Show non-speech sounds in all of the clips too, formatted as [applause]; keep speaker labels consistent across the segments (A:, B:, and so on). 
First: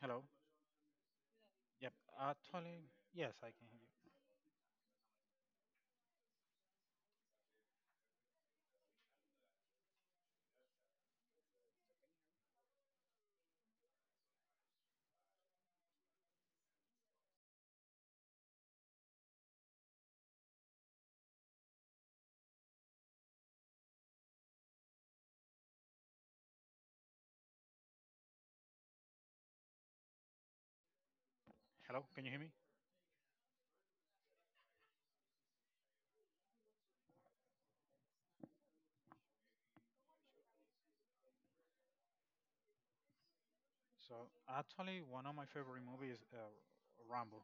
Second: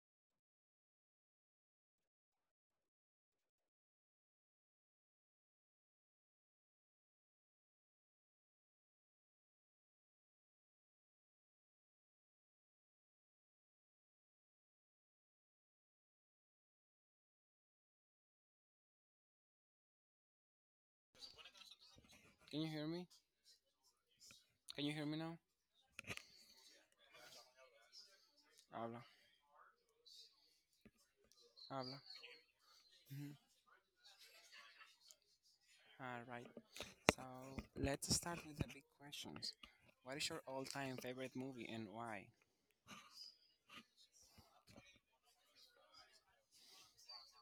A: Hello. Yep. Actually, yes, I can hear you.
B: Can you hear me? Can you hear me now? Habla, habla.
A: Hello, can you hear me?
B: Mhm. All right. So let's start with the big questions. What is your all-time favorite movie and why?
A: So, actually, one of my favorite movies is Rambo.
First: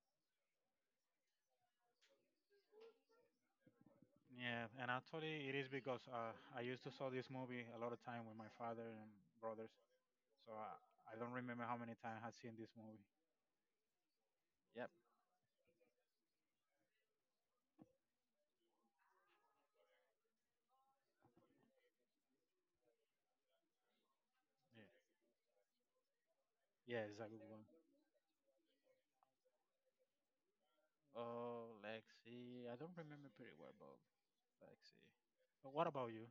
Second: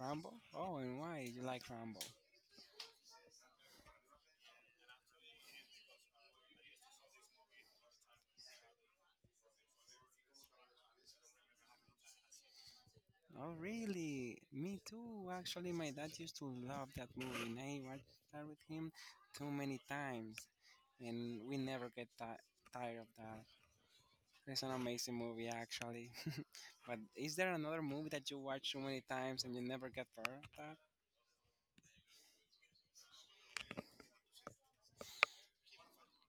B: Rambo? Oh, and why you like Rambo?
A: Yeah, and actually, it is because I used to saw this movie a lot of time with my father and brothers. So I don't remember how many times I've seen this movie.
B: Oh, really? Me too. Actually, my dad used to love that movie, and I watched that with him too many times, and we never get tired of that. It's an amazing movie, actually. [laughs] But
A: Yeah, it's a
B: is
A: good
B: there
A: one.
B: another movie that you watch too many times and you never get bored of that?
A: Oh, let's see. I don't remember pretty well, but let's see. But what about you?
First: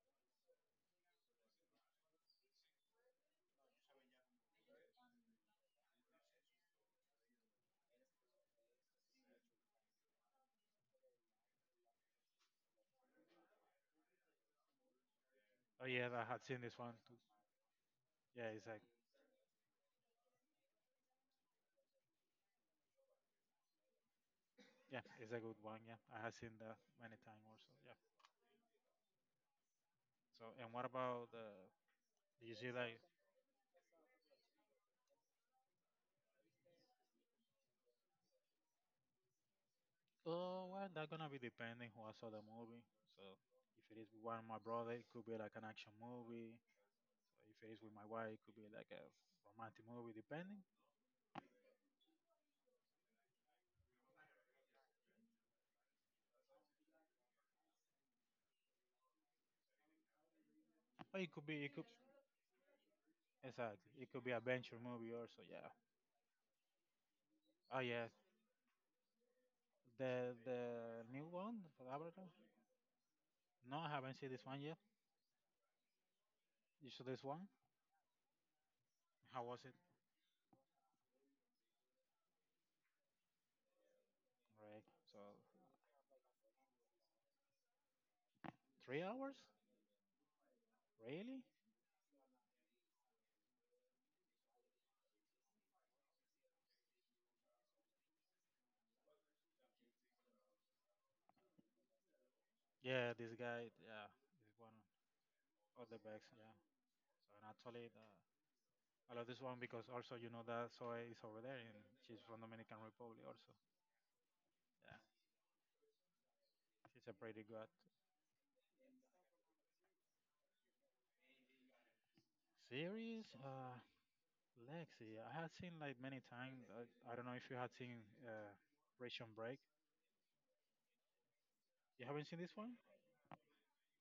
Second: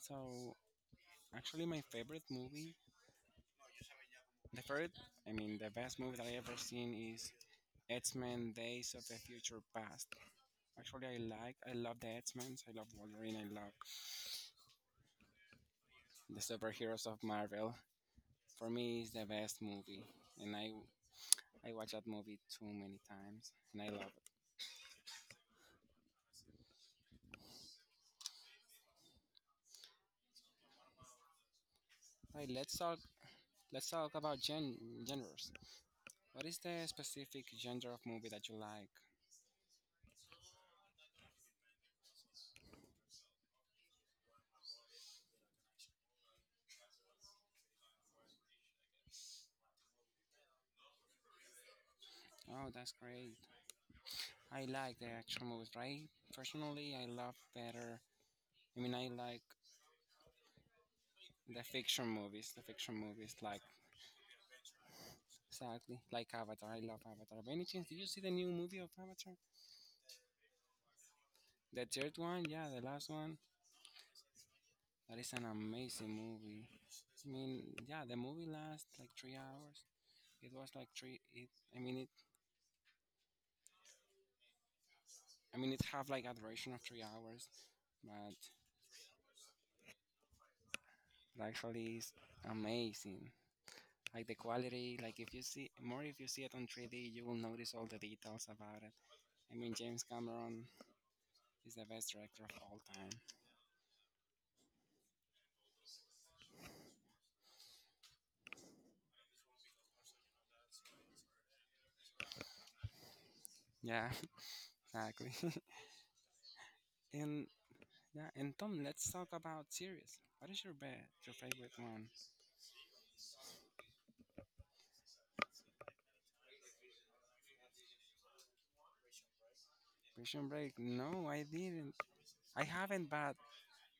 B: So, actually, my favorite movie, the favorite, I mean, the best movie that I ever seen is X-Men: Days of the Future Past. Actually, I love the X-Men. I love Wolverine. I love
A: Oh yeah, I
B: the
A: had seen this one
B: superheroes
A: too.
B: of Marvel.
A: Yeah, it's
B: For
A: a
B: me, it's the best movie, and I watch that movie too many times, and I love
A: yeah, it's a good one. Yeah, I have seen that many times also. Yeah. So, and what about the?
B: it. Right,
A: You see,
B: let's talk
A: like,
B: let's talk about genres. What is the specific genre of movie that you like?
A: oh, well, that's gonna be depending who I saw the movie. So, if it is with one of my brother, it could be like an action movie. So if it is with my wife, it could be like a romantic movie, depending.
B: Oh, that's great. I like the action movies, right? Personally, I love better. I mean, I like
A: Or it could be,
B: The
A: it could
B: fiction movies, the fiction movies, like
A: exactly, it could be adventure movie also. Yeah.
B: exactly like Avatar. I love Avatar. By any
A: Oh
B: chance, did
A: yeah,
B: you see the new movie of Avatar?
A: the new one
B: The
A: for
B: third
A: Avatar.
B: one, yeah, the last one.
A: No, I haven't seen this one yet.
B: That is an amazing movie.
A: You saw this
B: I
A: one?
B: mean, yeah, the movie lasts like three
A: How was it?
B: hours. It was like three. It, I mean, it.
A: Right. So
B: I mean, it have like a duration of 3 hours, but
A: 3 hours?
B: it
A: Really?
B: actually is amazing. Like the quality, if you see it on 3D, you will notice all the details about it. I mean, James Cameron is the best director of all time.
A: Yeah, this guy. Yeah, this one of the best. Yeah. So, and actually, I love this one because also you know that Zoe is over there and she's from Dominican Republic also.
B: Yeah.
A: Yeah,
B: Exactly. [laughs]
A: she's a pretty
B: And
A: good
B: yeah, and Tom, let's talk about series. What is your favorite one?
A: series. Lexi, I had seen like many times. I don't know if you had seen Ration Break.
B: Prison Break? No, I didn't.
A: You haven't seen this
B: I
A: one?
B: haven't, but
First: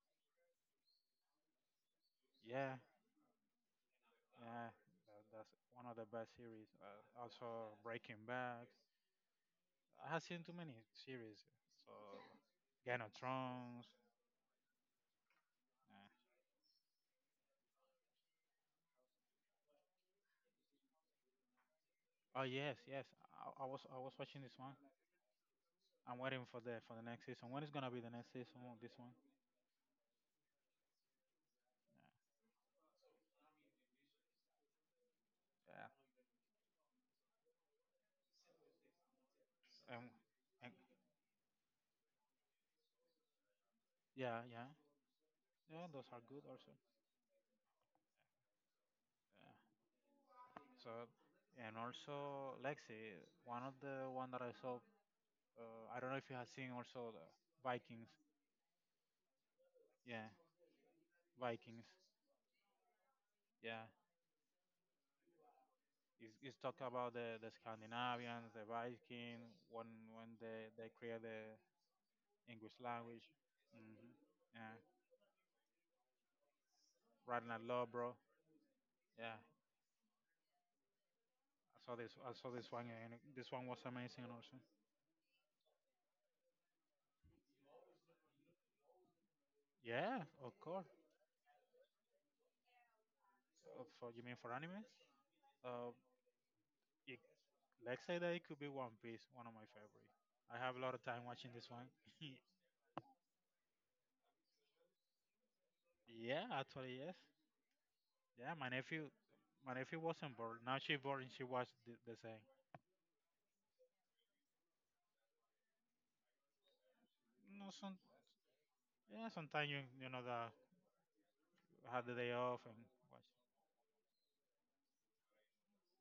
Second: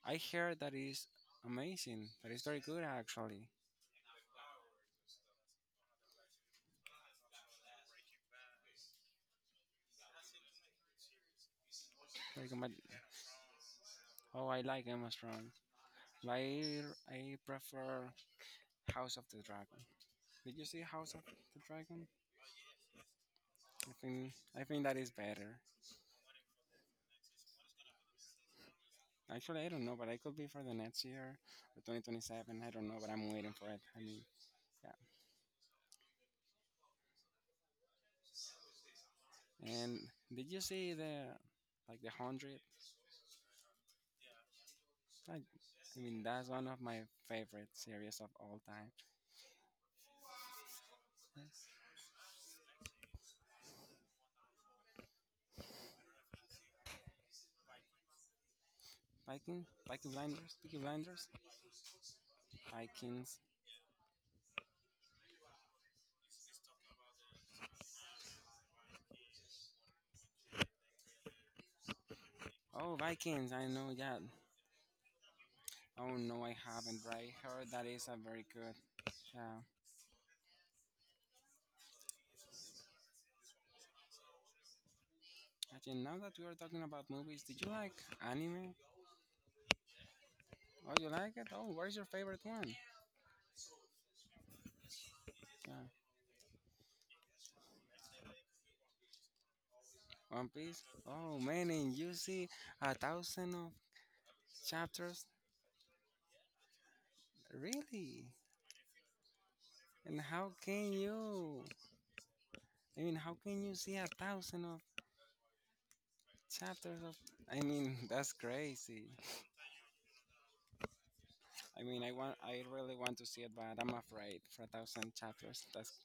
B: I heard that is amazing. That is very
A: Yeah,
B: good, actually.
A: yeah. That's one of the best series. Also Breaking Bad. I have seen too many series. So
B: Very good, but
A: Game of Thrones.
B: oh, I like Emma Stone.
A: Yeah.
B: But I prefer House of the Dragon. Did you see House of the Dragon?
A: Oh yes, yes. I, I was
B: I
A: I was
B: think
A: watching this
B: I
A: one.
B: think that is better.
A: I'm waiting for the next season. When is gonna be the next season of this one?
B: Actually, I don't know, but I could be for the next year or 2027. I don't know, but I'm waiting for it. I mean. Yeah.
A: Yeah.
B: And
A: And,
B: did you
A: and
B: see the like the hundred?
A: yeah, yeah, yeah,
B: I
A: those
B: mean,
A: are good
B: that's one
A: also.
B: of my favorite series of all time.
A: Yeah. So and also Lexi, one of the one that I saw. I don't know if you have seen also the Vikings.
B: Viking
A: Yeah,
B: Blinders, Peaky Blinders,
A: Vikings.
B: Vikings.
A: Yeah. It's talk about the Scandinavians, the Vikings, when they create the English
B: Oh,
A: language.
B: Vikings! I know
A: hmm
B: that.
A: Yeah.
B: Oh no, I haven't. But I
A: Ragnar
B: heard that is a
A: Lodbrok.
B: very good.
A: Yeah.
B: Yeah.
A: I saw this. I saw this one, and this one was amazing. Also,
B: Actually, now that we are talking about movies, did you like anime?
A: yeah, of course.
B: Oh, you like it? Oh, what is your favorite one?
A: For you mean for anime?
B: Yeah.
A: Uh, it, let's say that it could be One Piece, one of my favorite.
B: One
A: I have
B: Piece.
A: a lot of time
B: Oh
A: watching
B: man,
A: this
B: and
A: one.
B: you
A: [laughs]
B: see 1,000 chapters.
A: Yeah, actually, yes.
B: Really?
A: Yeah, my nephew
B: And
A: wasn't
B: how
A: born. Now
B: can
A: she's born, and she
B: you?
A: watched the same.
B: I mean, how can you see 1,000 chapters of? I
A: No,
B: mean,
A: some
B: [laughs] that's crazy.
A: yeah, sometimes you know that
B: I mean,
A: had the day
B: I
A: off and
B: really want
A: watch.
B: to see it, but I'm afraid for 1,000 chapters. That's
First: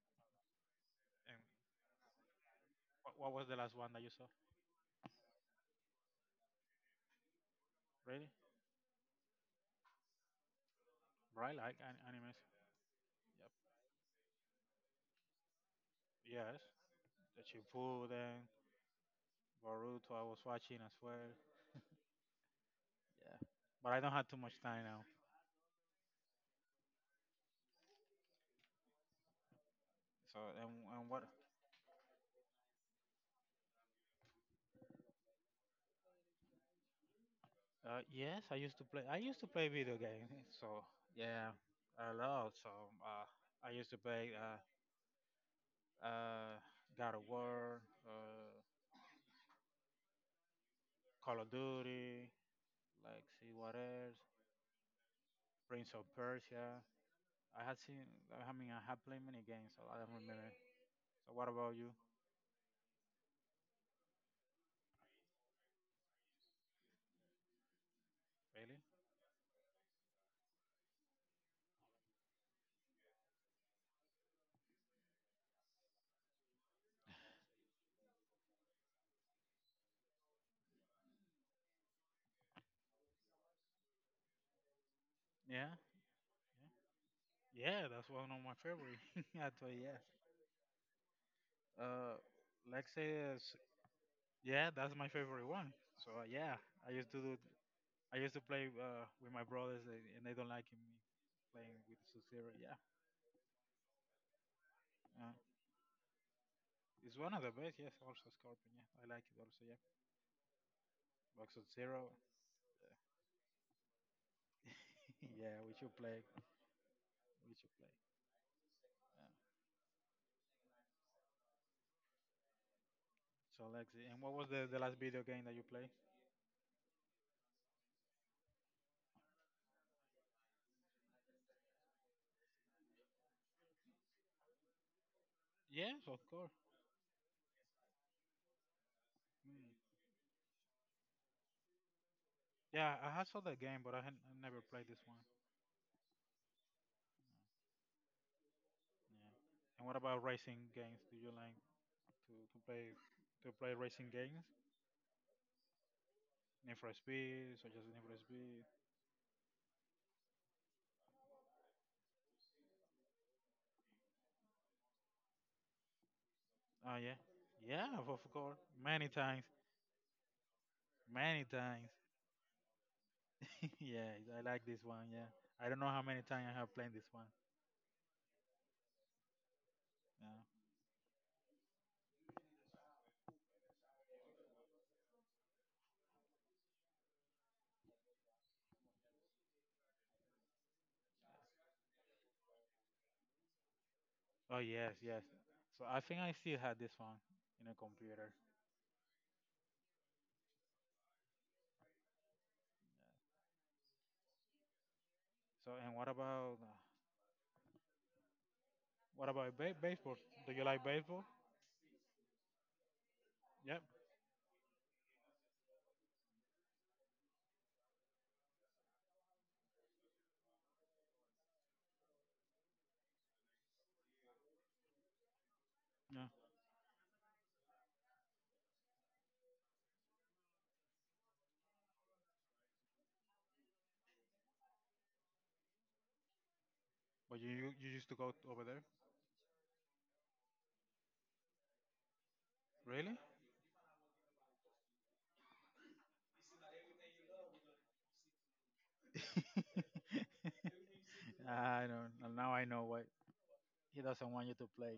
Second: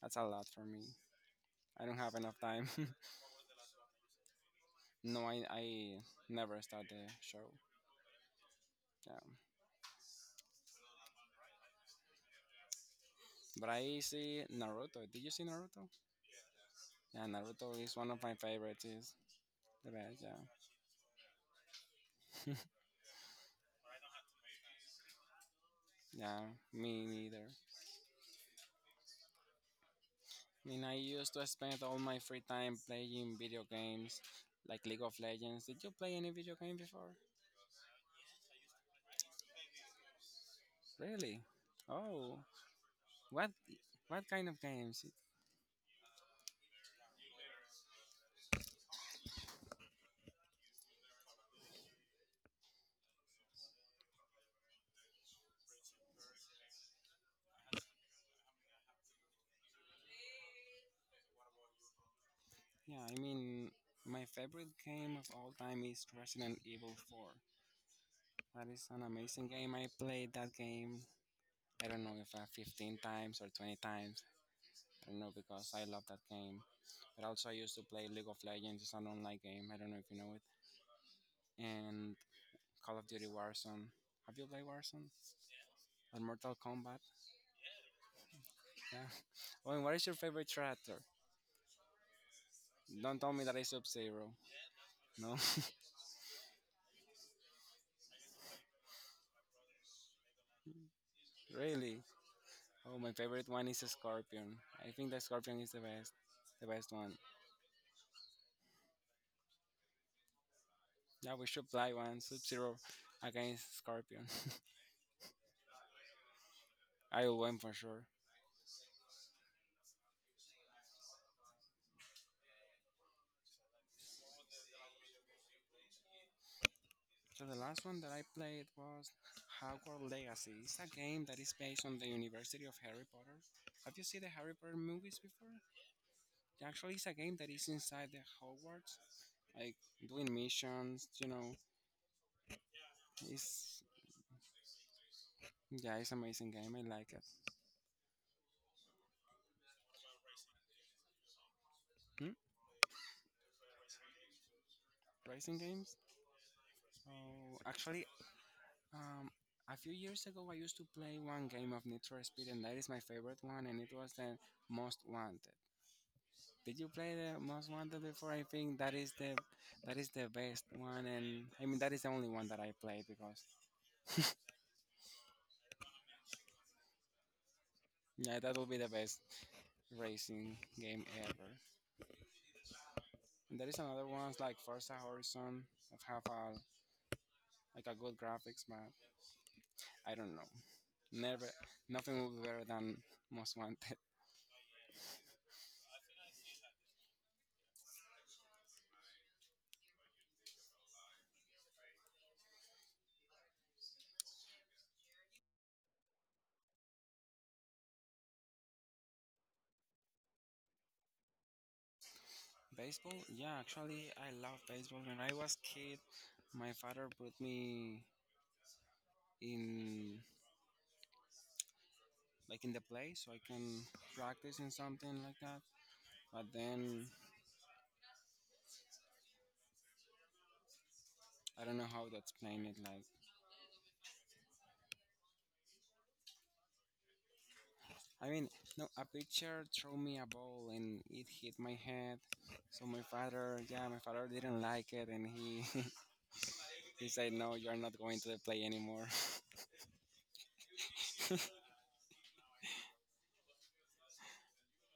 B: that's a lot for me.
A: And
B: I don't have enough time.
A: what was the last one that you saw?
B: [laughs] No, I never start the show.
A: Really?
B: Yeah,
A: Right, like an, animes. Yep.
B: but I see Naruto. Did you see Naruto?
A: Yes,
B: Yeah,
A: the
B: Naruto is one of my
A: Shippuden.
B: favorites. Is the
A: Boruto I
B: best.
A: was
B: Yeah,
A: watching as well. Yeah, but I don't have too much time now.
B: [laughs] yeah, me neither.
A: So
B: I mean, I
A: and what?
B: used to spend all my free time playing video games like League of Legends. Did you play any video game before?
A: Yes, I used to play. I used to play video games. [laughs] So
B: Really?
A: yeah, a
B: Oh,
A: lot. So uh,
B: what
A: I used to
B: what
A: play
B: kind of games?
A: uh, God of War, Call of Duty. Like see what else? Prince of Persia. I had seen. I mean, I had played many games. So I don't remember. So what about you?
B: Yeah, I mean, my favorite game of all time is Resident Evil 4. That
A: Really?
B: is an amazing game. I played that game. I don't know if 15 times or 20 times. I don't know because I love that game. But also, I used to play League of Legends. It's an online game. I don't know if you know it. And Call of Duty Warzone. Have you played Warzone?
A: Yeah.
B: On Mortal Kombat.
A: Yeah, that's one of my favorite.
B: Yeah.
A: [laughs]
B: [laughs]
A: Actually,
B: Owen, what
A: yes.
B: is your favorite character?
A: Uh, like
B: Don't
A: say
B: tell me that is Sub Zero.
A: Yeah, that's my
B: No,
A: favorite one. So yeah, I used to do. I used to play with my brothers, and they don't like me
B: [laughs]
A: playing with
B: really.
A: Sub Zero. Yeah,
B: Oh, my favorite one is Scorpion. I think the
A: uh,
B: Scorpion is the best one.
A: it's one of the best. Yes, also Scorpion. Yeah, I like it also. Yeah,
B: Yeah,
A: but
B: we
A: Sub
B: should play
A: Zero.
B: one Sub Zero against Scorpion.
A: [laughs] Yeah, we should play.
B: [laughs] I will
A: We
B: win
A: should
B: for
A: play.
B: sure.
A: Yeah. So Lexi, and what was the last video game that you played?
B: So the last one that I played was Hogwarts Legacy. It's a game that is based on the University of Harry Potter. Have you seen the Harry Potter movies before?
A: Yes, of course.
B: Actually, it's a game that is inside the Hogwarts,
A: Mm.
B: like doing missions. You know,
A: Yeah, I had saw that
B: it's
A: game, but I never played this one.
B: Yeah, it's amazing game. I like it.
A: Yeah. And what about racing games? Do you like
B: Hmm?
A: to, to play to play racing games?
B: Racing games?
A: Need for Speed,
B: Oh,
A: such as Need
B: actually,
A: for Speed.
B: um, a few years ago I used to play one game of Need for Speed, and that is my favorite one, and it was the Most Wanted. Did you
A: Oh yeah,
B: play the Most
A: yeah,
B: Wanted
A: of
B: before? I
A: course,
B: think that
A: many
B: is the
A: times,
B: that is the best one,
A: many
B: and I mean
A: times.
B: that is the only one that I played because
A: [laughs] Yeah, I like this one. Yeah, I don't know how many times I have played this one.
B: yeah, that will be the best
A: Yeah.
B: racing game ever. And there is another ones like Forza Horizon that have a like a good graphics, but I don't know. Never, nothing will be better than Most Wanted.
A: Oh yes, yes. So I think I still had this one in a computer. So and what about baseball? Do you like baseball?
B: Baseball? Yeah,
A: Yep.
B: actually, I love baseball. When I was kid, my father put me in like in the play so I can practice in something like that.
A: Yeah.
B: But then I don't know how to explain it. Like,
A: But you used to
B: I
A: go
B: mean,
A: over there?
B: no, a pitcher threw me a ball and it hit my head. So my
A: Really?
B: father, yeah, my father didn't like it, and he [laughs] he said, "No, you're not going to the play anymore." [laughs]
A: [laughs] I don't. Now I know why he doesn't want you to play.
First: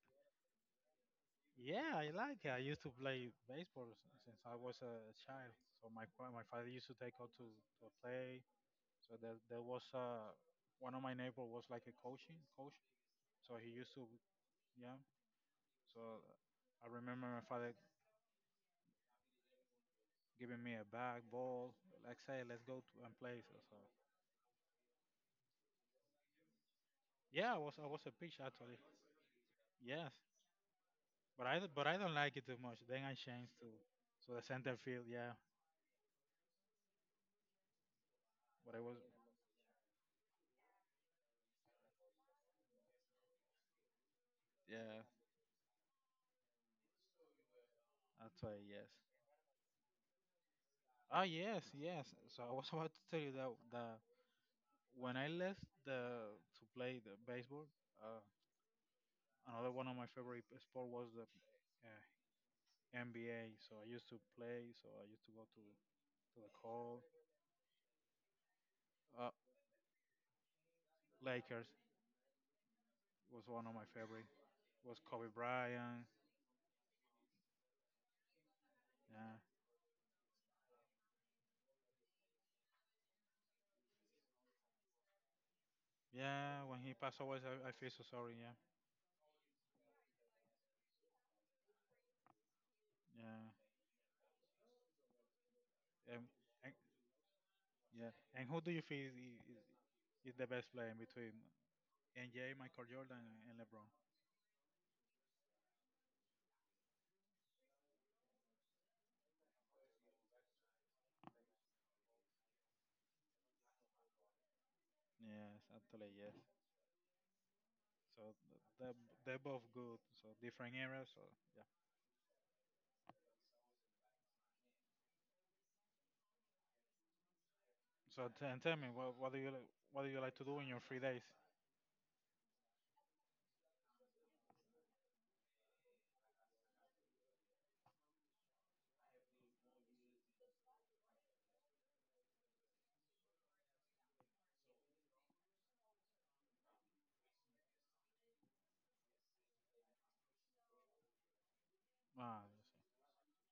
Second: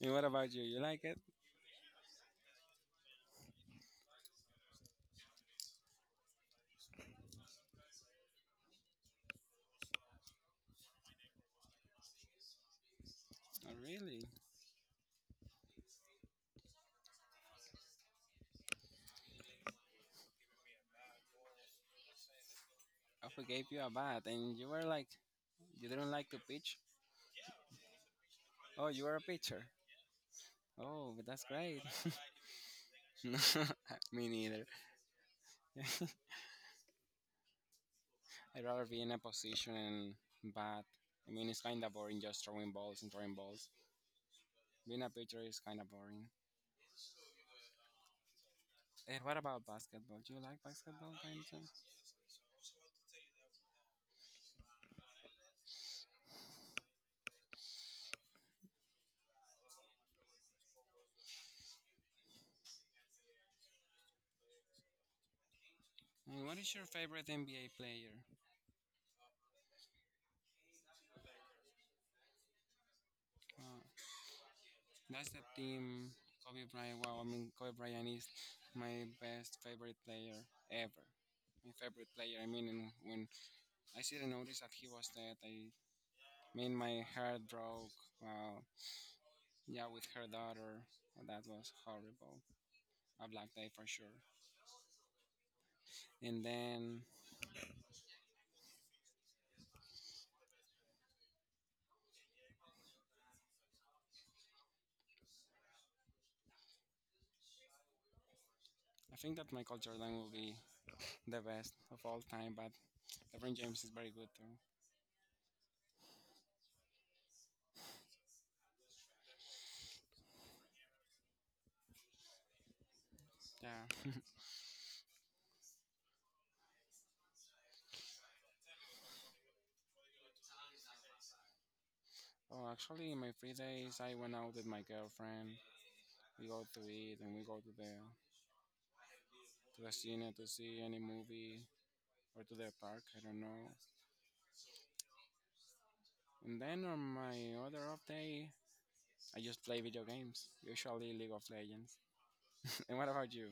B: And what about you? You like it?
A: Yeah, I like it. I used to play baseball since I was a child. So my my father used to take out to play. So there was one of my neighbor was like a coaching coach. So
B: Oh,
A: he used to
B: really?
A: yeah. So I remember my father giving me a bag, ball, like say, let's go to and
B: I
A: play. So,
B: forgave
A: so
B: you a bat, and you were like, you didn't like to pitch.
A: yeah, I was a pitch actually.
B: Oh, you were a pitcher.
A: Yes,
B: Oh, but that's great.
A: but I don't
B: [laughs]
A: like it too much. Then I
B: No,
A: changed
B: [laughs] me
A: to the
B: neither.
A: center field. Yeah,
B: [laughs] I'd
A: but I
B: rather
A: was
B: be in a position and bat. I mean, it's kind of boring just throwing balls and throwing balls. Being
A: yeah
B: a pitcher is kind of boring.
A: actually yes.
B: And what about basketball? Do you like basketball,
A: Ah, yes,
B: Benson?
A: yes. So I was [laughs] about to tell you that that when I left the to play the baseball, uh, another one of my favorite sport was the uh, NBA. So I used to play. So I used to go to
B: And
A: the
B: what is your
A: call.
B: favorite NBA player?
A: Uh, Lakers was one of my
B: Uh,
A: favorite. Was Kobe
B: that's the
A: Bryant.
B: team Kobe Bryant. Wow, I mean, Kobe Bryant is my
A: Yeah,
B: best favorite player ever. My favorite player. I mean, when I still noticed that he was dead. I
A: yeah.
B: mean,
A: When he
B: my
A: passed away,
B: heart
A: I feel
B: broke.
A: so sorry. Yeah,
B: Well, yeah, with her daughter, that was horrible. A
A: yeah.
B: black day for sure.
A: And,
B: And
A: and
B: then
A: yeah. And who do you feel is the best player in between? NJ, Michael Jordan, and LeBron.
B: I think that Michael Jordan will be the best of all time, but LeBron James is very good too.
A: Yes, actually, yes. So they're both good. So different eras. So yeah.
B: Yeah.
A: So and tell me what do you what do you like to do in your free days?
B: [laughs] Oh, actually, in my free days, I went out with my girlfriend. We go to eat and we go to the cinema to see any movie or to the park. I don't know. And then on my other off day, I just play video games, usually League of Legends.
A: Ah, I see.
B: [laughs] And what about you?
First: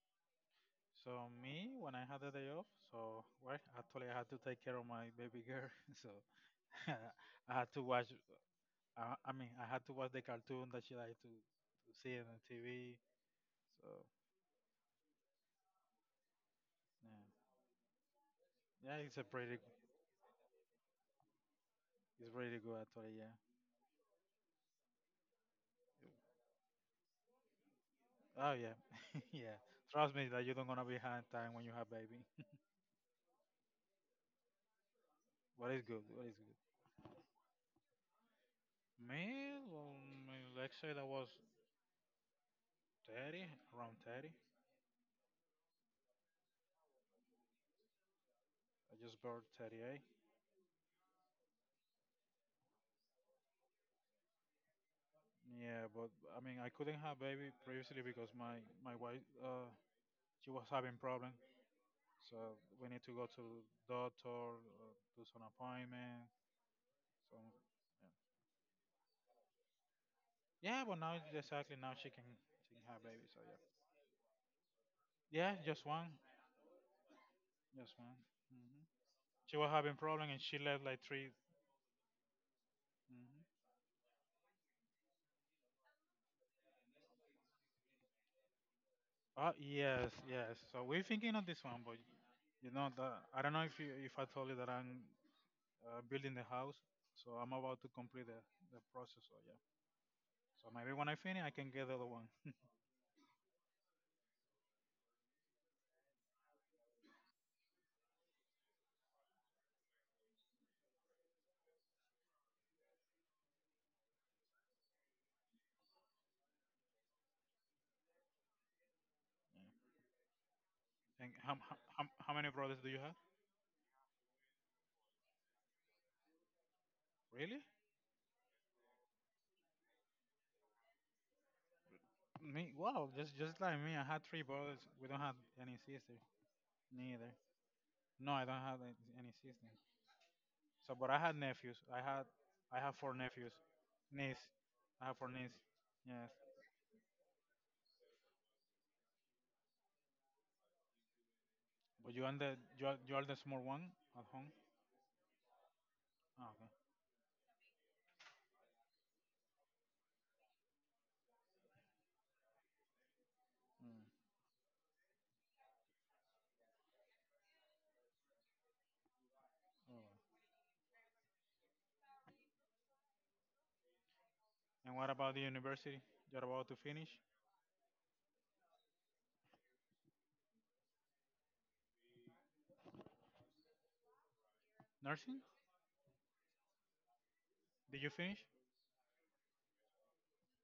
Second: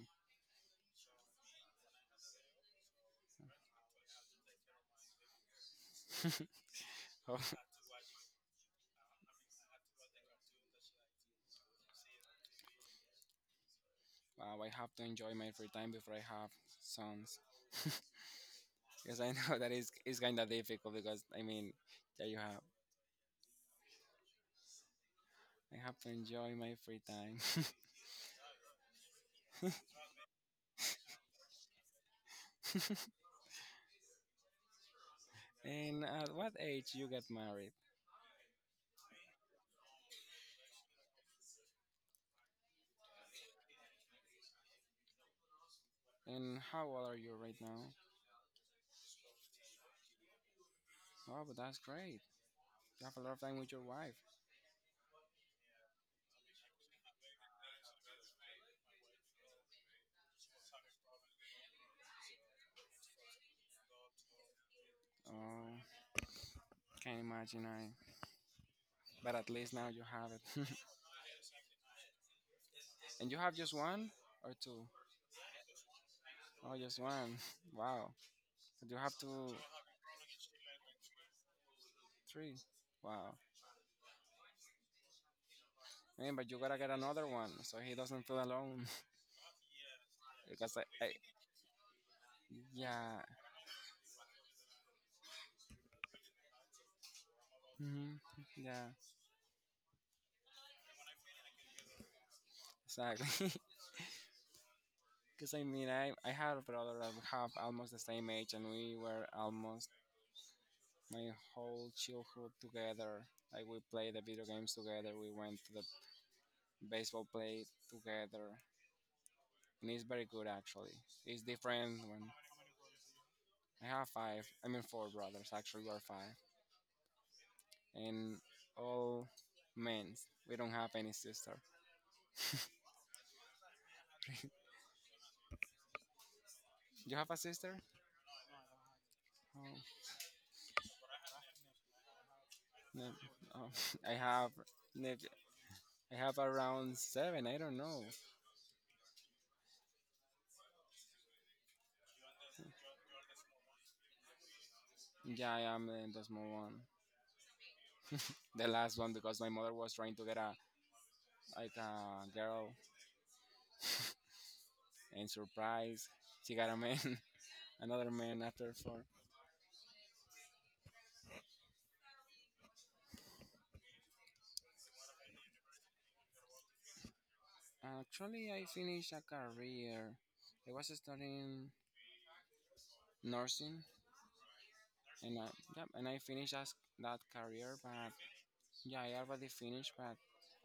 A: So me when I had the day off, so well actually I had to take care of my baby girl. [laughs] So
B: [laughs]
A: [laughs]
B: Oh,
A: I had to watch. I had to watch the cartoon that she liked to see on the TV. So
B: wow, I have to enjoy my free time before I have sons.
A: yeah,
B: [laughs]
A: yeah it's
B: Because
A: a
B: I
A: pretty
B: know that is kind of difficult because I mean, there
A: it's
B: you
A: pretty
B: have.
A: good actually. Yeah.
B: I have to enjoy my free time.
A: Oh yeah, [laughs] yeah. Trust me that you don't gonna be behind time when you have baby. [laughs]
B: [laughs]
A: What is good?
B: And
A: What is
B: at what
A: good?
B: age you get married?
A: Me, well, my- let's say that was 30, around 30.
B: And how old are you right now?
A: I just bought 38.
B: Oh, but that's great. You have a lot of time with your wife.
A: Yeah, but I mean, I couldn't have baby previously because my wife, she was having problem. So we need to go to doctor, do some
B: Oh,
A: appointment.
B: can't
A: So yeah,
B: imagine I. But at least now you have it.
A: yeah.
B: [laughs]
A: But now exactly now she can have baby.
B: And you
A: So
B: have
A: yeah,
B: just one or two?
A: yeah, just one,
B: Oh, just one. [laughs]
A: just
B: Wow.
A: one. hmm
B: So you have to
A: She was having problem and she left like 3.
B: three. Wow.
A: Mhm.
B: Man, but you gotta get another one so he doesn't feel alone.
A: Yes,
B: [laughs]
A: yes.
B: Because
A: So
B: I,
A: we're
B: I
A: thinking on this one, but you know,
B: yeah,
A: I don't know if if I told you that I'm building the house, so I'm about to
B: hmm
A: complete the
B: yeah,
A: process. So yeah. So maybe when I finish, I can get the other one.
B: exactly. [laughs] Because I mean, I had a brother that we have almost the same age, and we were almost my whole childhood together. Like we played the video games together. We went to the baseball play together, and he's very good actually.
A: And
B: He's different when
A: how many brothers do you have?
B: I have five. I mean four brothers actually. We're five.
A: Really?
B: And all men. We don't have any sister.
A: Me?
B: [laughs]
A: Wow, just like me. I had three brothers. We don't have any sisters
B: You have
A: neither.
B: a sister?
A: No, I don't have any
B: Oh,
A: sisters. So, but I had nephews. I had I have
B: no.
A: four nephews,
B: Oh, [laughs] I
A: niece.
B: have
A: I have
B: lived-
A: four nieces.
B: I
A: Yes.
B: have around seven. I don't know.
A: But you are you are the small one at home.
B: Yeah, I am the small
A: Ah, okay.
B: one. The last one because my mother was trying to get a like a girl,
A: Mm.
B: [laughs] and surprise, she got a man, [laughs] another man after four.
A: And what about the university? You're about to finish
B: Actually, I finished a career. I was studying nursing, and
A: nursing.
B: yep, and I finished as that career, but
A: Did you finish?
B: Yeah, I already finished, but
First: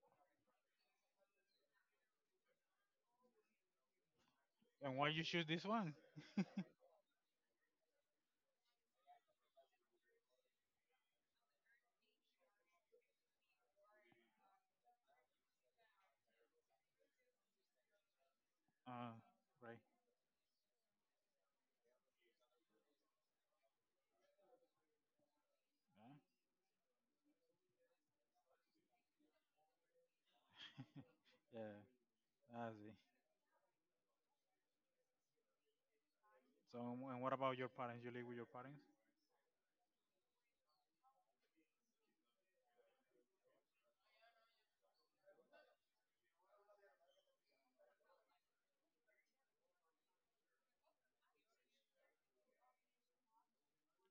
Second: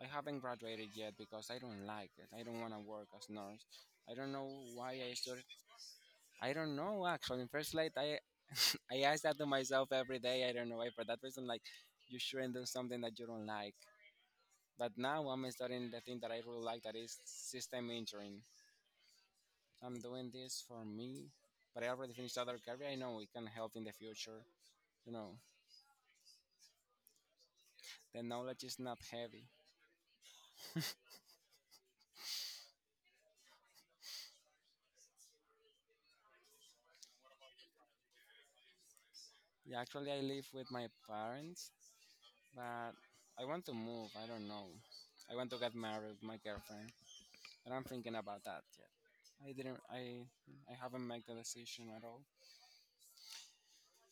B: I haven't graduated yet because I don't like it. I don't want to work as nurse. I don't know
A: And
B: why
A: why
B: I
A: you
B: started.
A: choose this one?
B: I don't know actually. In first light, I [clears throat] I ask that to myself every day. I don't know why. For that reason, like you shouldn't do something that you don't like. But now I'm studying the thing that I really like, that is system engineering.
A: Ah, right.
B: I'm doing this for me, but I already finished other career. I know it can help in the future. You know,
A: Ah,
B: the knowledge is not heavy. [laughs]
A: yeah, I see. So and what about your parents? You live with your parents?
B: Yeah, actually, I live with my parents, but I want to move. I don't know. I want to get married with my girlfriend, but I'm thinking about that yet. I didn't. I haven't made the decision at all.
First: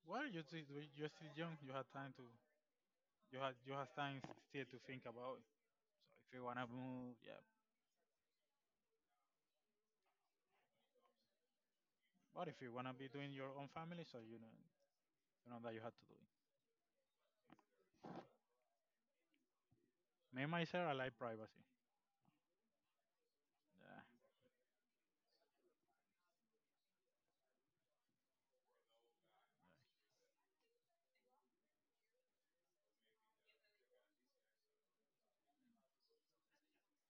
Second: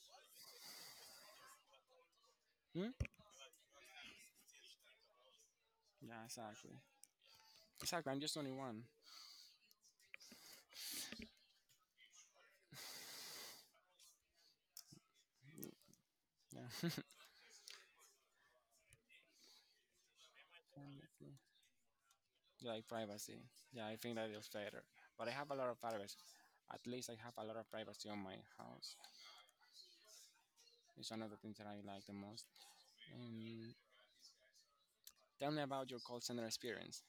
A: Well, you're still young. You have time to
B: Hmm?
A: you have time still to think about it. So
B: Yeah,
A: if you wanna
B: exactly.
A: move, yeah.
B: Exactly, I'm just 21.
A: But if you wanna be doing your own family, so you know that you have to do it.
B: Yeah. [laughs]
A: Me myself, I like
B: Yeah,
A: privacy.
B: like privacy. Yeah, I
A: Yeah.
B: think that is better. But I have a lot of privacy. At least I have a lot of privacy on my house. It's one of the things that I like the most. Um, tell me about your call center experience.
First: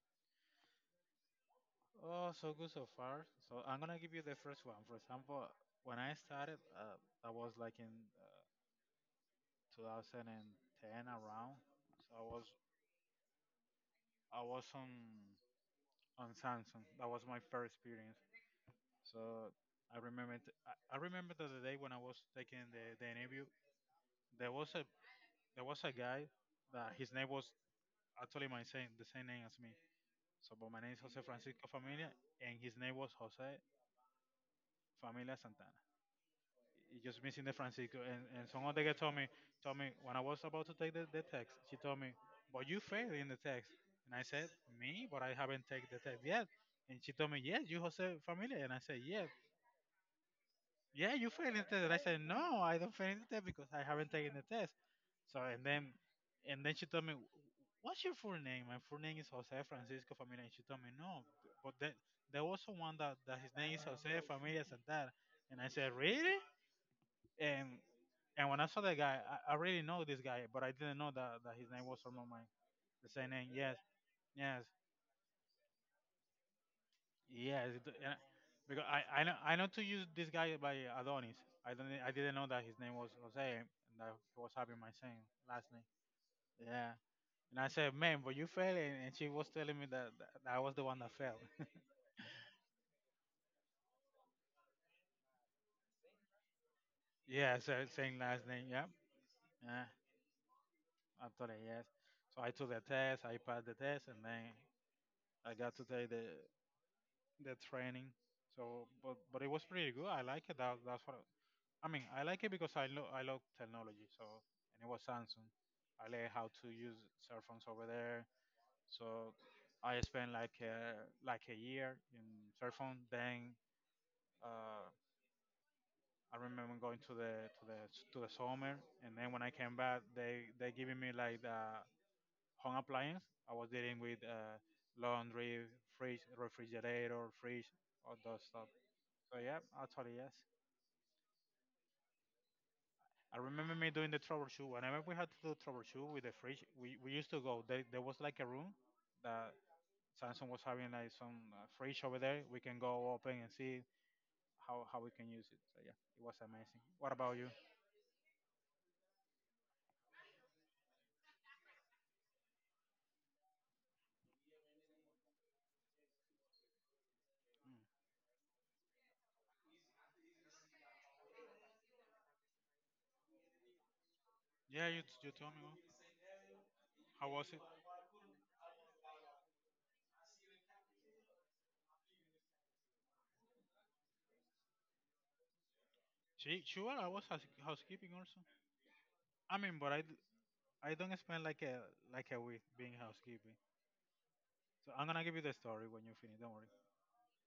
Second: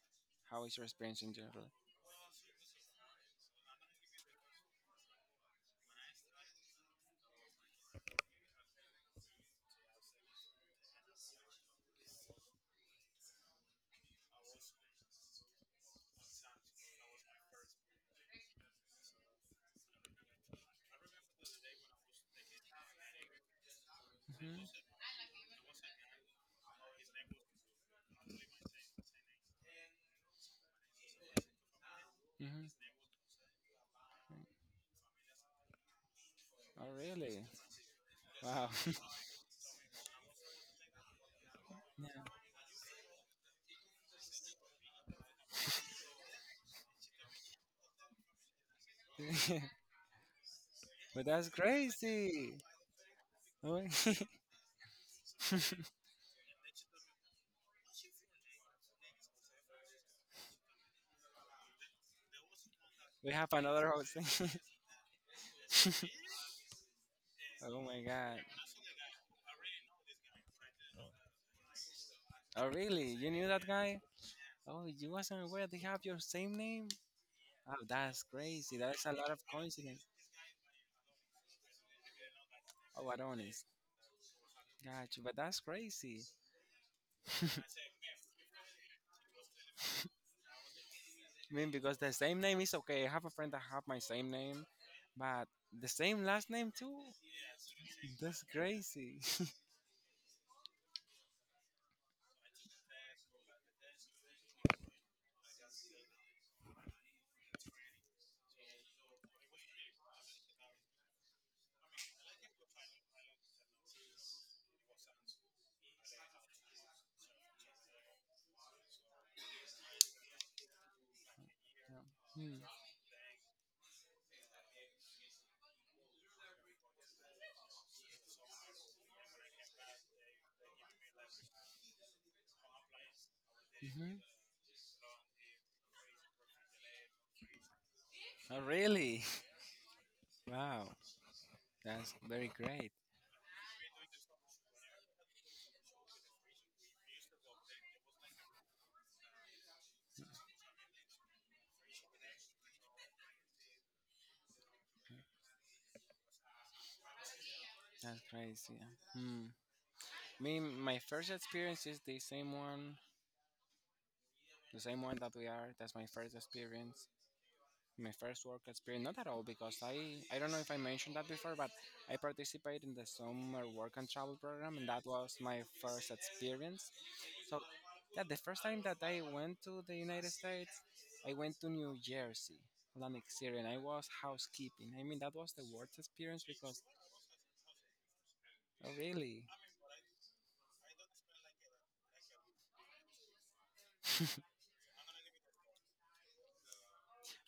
B: How is your experience in general?
A: Oh, so good so far. So I'm gonna give you the first one. For example, when I started, I was like in 2010 around. So I was on Samsung. That was my first experience. So I remember it, I remember that the day when I was taking the interview, there was
B: hmm
A: a there was a guy that his name was actually my same the same name as me. So but my name is Jose Francisco Familia, and his
B: hmm.
A: name was Jose Familia Santana.
B: Oh,
A: Just
B: really?
A: missing the Francisco. And
B: Wow.
A: someone they
B: [laughs]
A: told me when I was about to take the text, she told me, but you failed in the text. And I said, me, but I haven't taken the text yet. And she told me, yes, you Jose Familia. And I said, yeah,
B: Yeah.
A: yeah,
B: [laughs] But
A: you
B: that's
A: failed in the test. And I said,
B: crazy.
A: no, I don't fail in the test because I
B: Oh,
A: haven't taken
B: [laughs]
A: the test. So and then she told me, what's your full name? My full name is Jose Francisco Familia. And she told me, no, but then there was someone that,
B: we
A: that
B: have
A: his name is
B: another
A: Jose
B: host.
A: Familia Santar. And I said,
B: [laughs]
A: really? And
B: Oh my god.
A: and when I saw that guy, I really know this guy, but I didn't know that his name was Solomon Mine.
B: Oh
A: The
B: really?
A: same
B: You knew
A: name,
B: that
A: yes,
B: guy?
A: yes,
B: Oh, you wasn't aware they have your same name?
A: yes.
B: Oh, that's crazy.
A: Because I,
B: That's a
A: I
B: lot
A: know
B: of
A: I know to use
B: coincidence.
A: this guy by Adonis. I didn't know that his name was
B: Oh,
A: Jose and
B: Adonis.
A: that he was having my same
B: Gotcha, but that's
A: last name.
B: crazy.
A: Yeah. And
B: [laughs]
A: I
B: I
A: said, man, but you failed, and she was telling me that I was the one that failed. [laughs]
B: mean, because the same name is okay. I have a friend that have my same name, but the same last name too.
A: Yeah, so same
B: That's
A: last name, yeah.
B: crazy. [laughs]
A: Yeah, I told her yes. So I took the test, I passed the test, and then I got to take the training. So, but it was pretty good. I like it. That's what I mean. I like it because I love technology. So, and it was Samsung. I learned how to use cell phones over there. So, I spent like a year
B: Yeah.
A: in
B: Hmm.
A: cell phone. Then uh, I remember going to the to the to the summer, and then when I came back, they giving me like the home appliance. I was dealing with
B: Mhm.
A: laundry, fridge, refrigerator, fridge, all that
B: Oh,
A: stuff.
B: really?
A: So yeah, actually yes.
B: [laughs] Wow, that's very great.
A: I remember me doing the troubleshoot. Whenever we had to do troubleshoot with the fridge, we used to go. There was like a room that Samsung was having like some fridge over there. We can go open and see how we can use it. So yeah, it was amazing. What about you?
B: That's crazy. Hmm. Me, my first experience is the same one, that we are. That's my first experience, my first work experience. Not at all, because I don't know if I mentioned that before, but I participated in the summer work and travel program,
A: Yeah,
B: and that
A: you
B: was
A: told
B: my
A: me. Oh.
B: first experience.
A: How was
B: So,
A: it?
B: yeah, the first time that I went to the United States, I went to New Jersey, Atlantic City, and I was housekeeping. I mean, that was the worst experience
A: She,
B: because,
A: sure, I was housekeeping also.
B: oh, really?
A: I mean, but I don't spend like a week being housekeeping.
B: [laughs]
A: So I'm gonna give you the story when you finish. Don't worry.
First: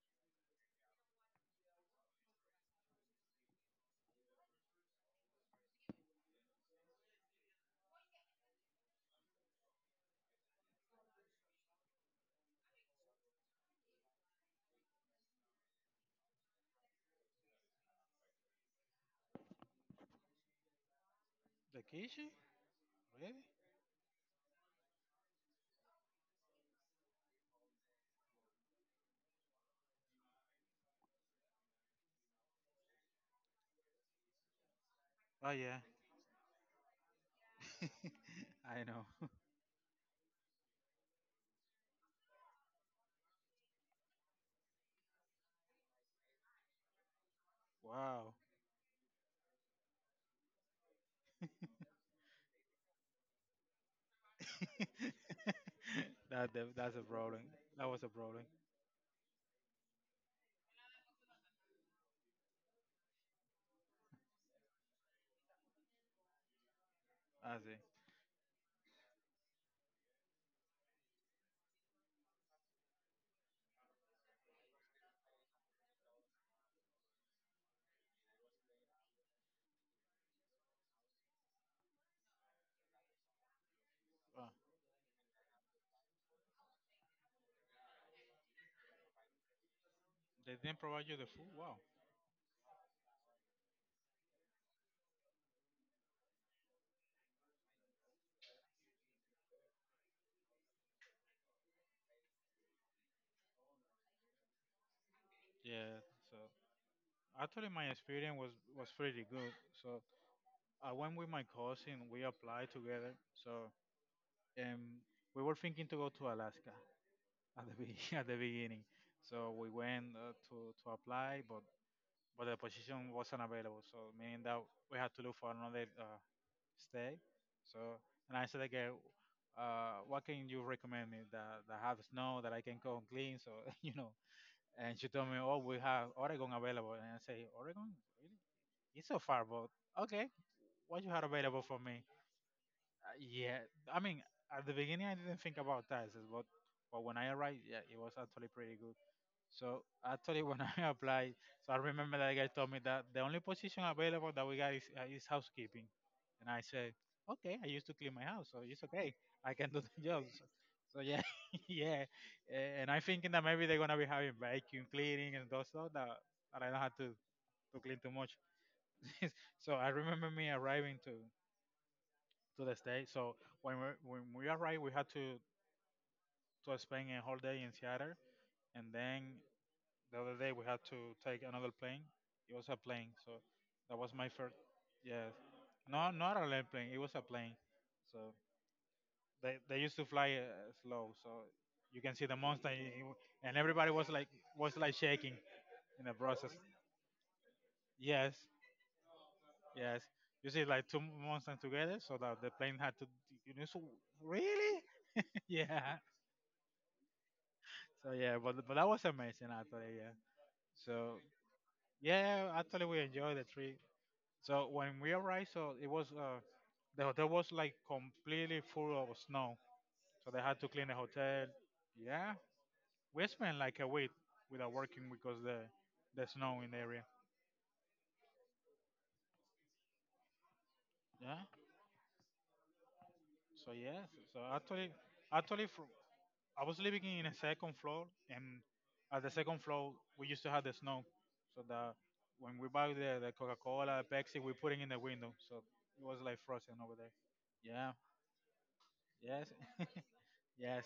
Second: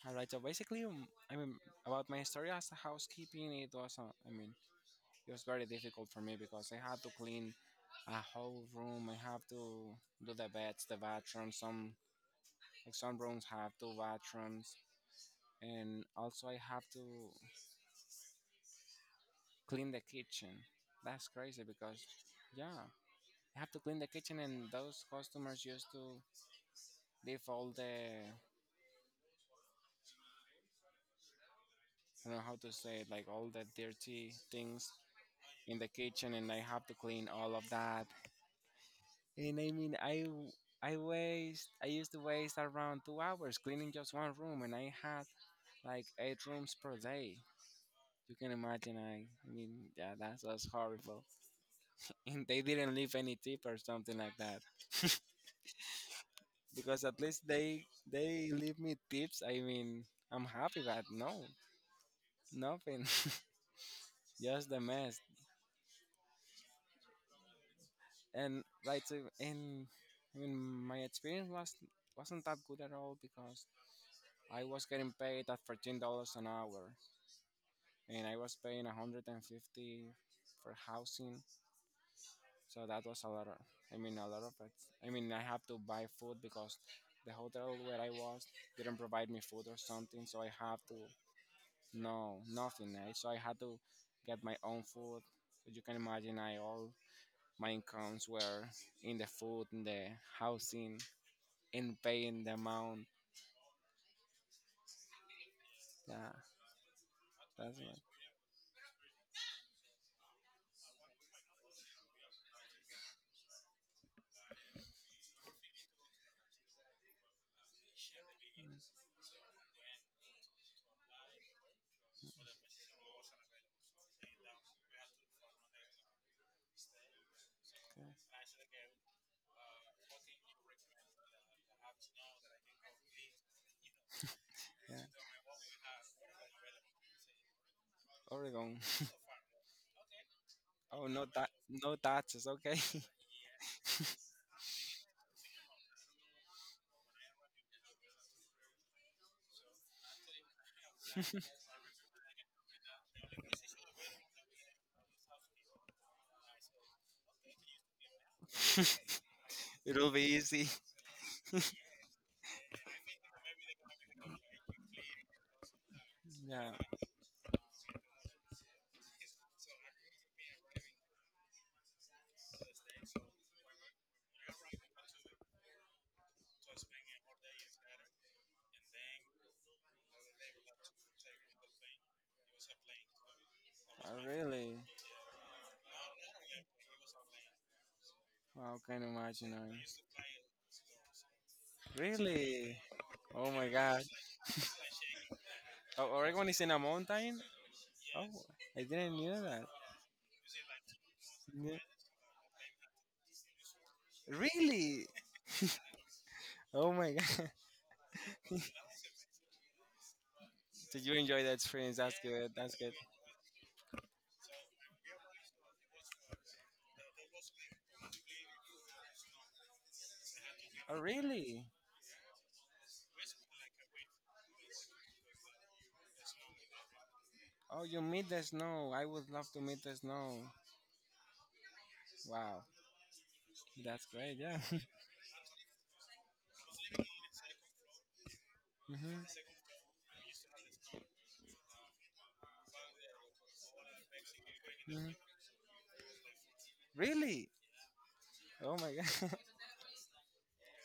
B: All right. So basically, I mean, about my story as a housekeeping, it was, I mean, it was very difficult for me because I had to clean a whole room. I have to do the beds, the bathrooms. Some like some rooms have two bathrooms, and also I have to clean the kitchen. That's crazy
A: The
B: because,
A: kitchen?
B: yeah,
A: Really?
B: I have to clean the kitchen, and those customers used to leave all the I don't know how to say it, like all the dirty things
A: Oh yeah,
B: in the kitchen, and I have to clean all of that.
A: I know. [laughs]
B: And I mean, I used to waste around 2 hours cleaning just one room, and I had like eight rooms per day.
A: Wow.
B: You can imagine. I mean, yeah, that was horrible. [laughs] And they didn't leave any tip or something like that,
A: [laughs]
B: [laughs]
A: That that's a
B: because at
A: problem.
B: least
A: That
B: they
A: was a
B: they
A: problem.
B: leave me tips. I mean, I'm happy, but no, nothing, [laughs] just the mess.
A: I see.
B: And right, so, and I mean, my experience was wasn't that good at all because I was getting paid at $13 an hour, and I was paying 150 for housing. So that was a lot of, I mean, a lot
A: Wow.
B: of it. I mean, I have to buy food because the hotel where I was didn't provide me food or something. So I
A: They didn't
B: have to,
A: provide you the food. Wow.
B: no, nothing. Right? So I had to get my own food. But you can imagine, I all my incomes were in the food, in the housing, in paying the amount.
A: Yeah.
B: Yeah,
A: So actually,
B: that's
A: my
B: what. Okay.
A: experience was pretty good. So I went with my cousin. We applied together. So um, we were thinking to go to Alaska [laughs] [laughs] at the beginning. So we went to apply, but the position wasn't available. So meaning that we had to look for another stay. So, and I said, okay, what can you recommend me that have snow that I can go and clean? So, [laughs] you know, and
B: Yeah.
A: she told me, oh, we have Oregon available. And I say, Oregon? Really?
B: Oregon.
A: It's so far, but okay. What
B: Oh,
A: you had
B: no, that
A: available for
B: no
A: me?
B: taxes. Okay,
A: Yeah. I mean, at the beginning, I didn't think about taxes, but when I arrived, yeah, it was actually pretty good. So actually, when [laughs] I applied, so I remember that guy told me that the only position available that we got is housekeeping, and I said, okay, I used to clean my house, so it's okay, I can do
B: [laughs]
A: [laughs] the
B: it'll be
A: job.
B: easy.
A: So, so yeah, [laughs] yeah, and I'm thinking that maybe they're gonna be having vacuum cleaning and those stuff that I
B: Yeah,
A: don't have to clean too much. [laughs] So I remember me arriving to the state. So when we arrived, we had to spend a whole day in Seattle, and then the other day we had to take another plane. It was a plane, so that was my
B: oh,
A: first.
B: really.
A: Yes, no, not an airplane. It was a plane. So
B: Wow, can imagine.
A: they
B: I-
A: used to fly slow, so you can see the monster,
B: Really? Oh
A: and
B: my
A: everybody
B: God.
A: was was like shaking in
B: Oh,
A: the process.
B: Oregon is in a mountain. Oh,
A: Yes,
B: I didn't know that.
A: yes. You see, like two monsters
B: Ne-
A: together, so that the plane had to. You know, so really,
B: Really?
A: [laughs] yeah.
B: Oh my God.
A: So yeah, but that was amazing actually. Yeah.
B: [laughs] Did you
A: So
B: enjoy that experience? That's
A: yeah,
B: good. That's
A: actually
B: good.
A: we enjoyed the trip. So when we arrived, so it was the hotel was like completely full of snow. So they had to clean the
B: Oh,
A: hotel.
B: really?
A: Yeah, we spent like a week without working because the snow in the area.
B: Oh, you meet the snow. I would love to meet the snow.
A: Yeah.
B: Wow,
A: So
B: that's
A: yes.
B: great.
A: So
B: Yeah. [laughs]
A: actually, fr I was living in a second floor, and at
B: hmm
A: the second floor we used to have the snow. So that when we buy the Coca Cola, Pepsi, we put it in the
B: hmm.
A: window. So it was like frozen over there.
B: Really?
A: Yeah.
B: Oh my God.
A: Yes.
B: [laughs]
A: [laughs] Yes.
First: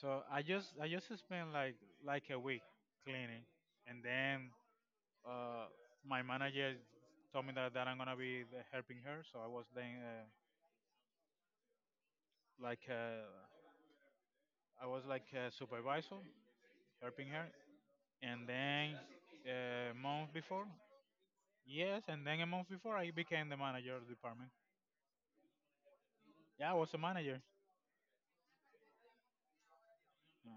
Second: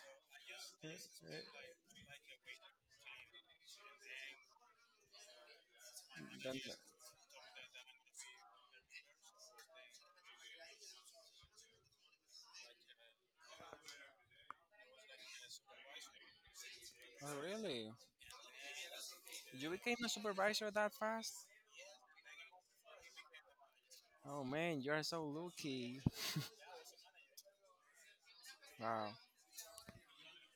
A: So I
B: Eh,
A: just spent like a week cleaning, and then uh, my manager told me that I'm gonna be helping her. So I was then like uh, I was like a supervisor helping
B: oh,
A: her,
B: really?
A: and then
B: You
A: a
B: became a
A: month before,
B: supervisor that fast?
A: yes, and then a month before I became the manager of the
B: Oh
A: department.
B: man, you are so lucky.
A: Yeah, I was a manager.
B: Wow.
A: Yeah,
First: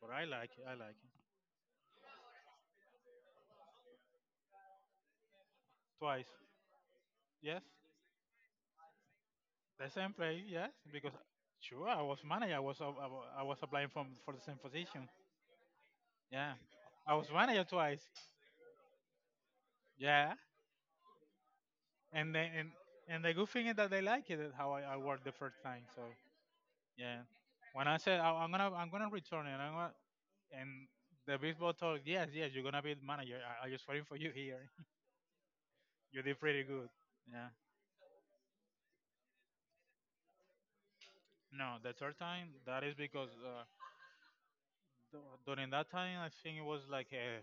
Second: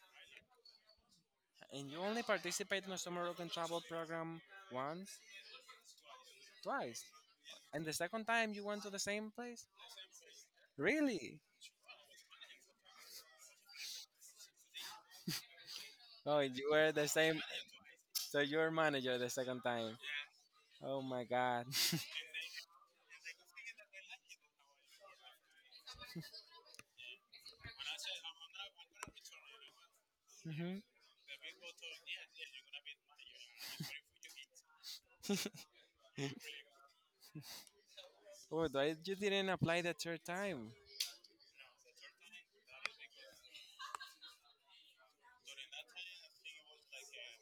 A: but I like it. I like it
B: And you only participated in a summer work and travel program once?
A: twice.
B: Twice.
A: Yes,
B: And the second time you went to the same place?
A: the same place. Yes, because
B: Really?
A: sure I was manager. I was applying for the same position.
B: Oh,
A: Yeah,
B: you were the
A: I was
B: same.
A: manager twice.
B: So you were manager the second time.
A: Yeah,
B: Oh my god. [laughs]
A: and then and, and the good thing is that they like it how I worked the first time. So yeah, when I said I'm gonna return and I'm gonna, and
B: Mhm.
A: the baseball told yes yes you're gonna be the manager. I just waiting for you here. [laughs] You did pretty good. Yeah.
B: Oh, but you didn't apply the third time.
A: No, the third time that is because during that time I think it was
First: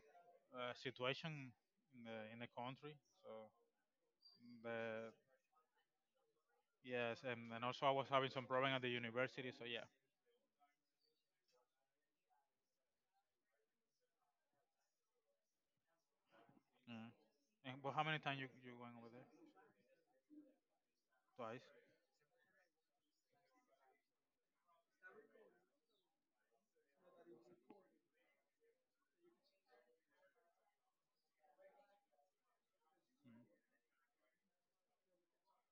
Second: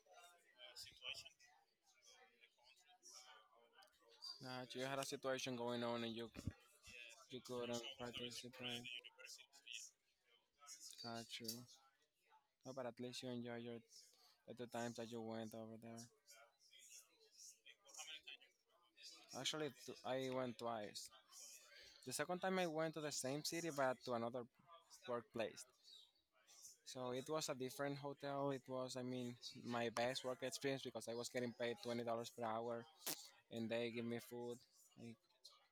A: a situation in the country. So
B: Nah, you had a
A: the
B: situation going on and you
A: yes
B: you
A: and
B: couldn't
A: also I was having some problem at
B: participate.
A: the university. So yeah.
B: Got you. No, but at least you enjoyed your the two times that you went over there.
A: Mm. And, but how many times you went over there?
B: Actually, I went twice.
A: Twice.
B: The second time I went to the same city, but to another workplace. So it was a different hotel. It was, I mean, my best work experience because I was getting paid $20 per hour, and they give me food, like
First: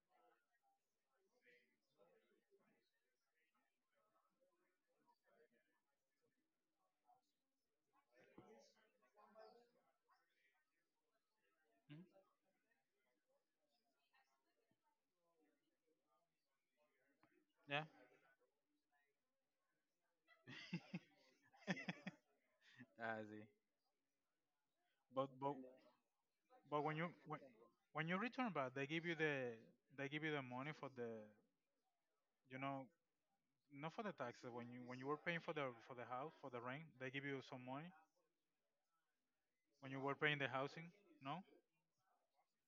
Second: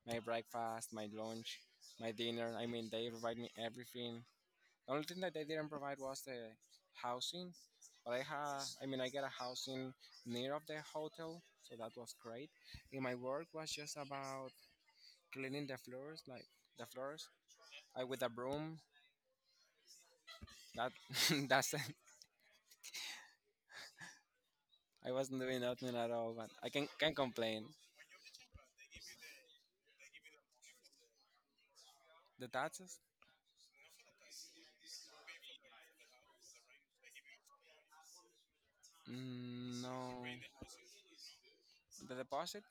B: my breakfast, my lunch, my dinner. I mean, they provide me everything. The only thing that they didn't provide was the housing, but I had, I mean, I get a housing near of the hotel, so that
A: Mhm.
B: was great. And my work was just about cleaning the floors, like the floors,
A: Yeah.
B: I with a broom. That [laughs] that's it.
A: [laughs] I see.
B: I
A: But
B: wasn't
A: but
B: doing nothing at all, but I
A: but
B: can complain.
A: when you return back, they give you the they give you the money for the
B: The
A: you know
B: taxes?
A: not for the taxes when you were paying for the house for the rent they give you some money
B: Mm,
A: when you were
B: no.
A: paying the housing. No.
B: The deposit?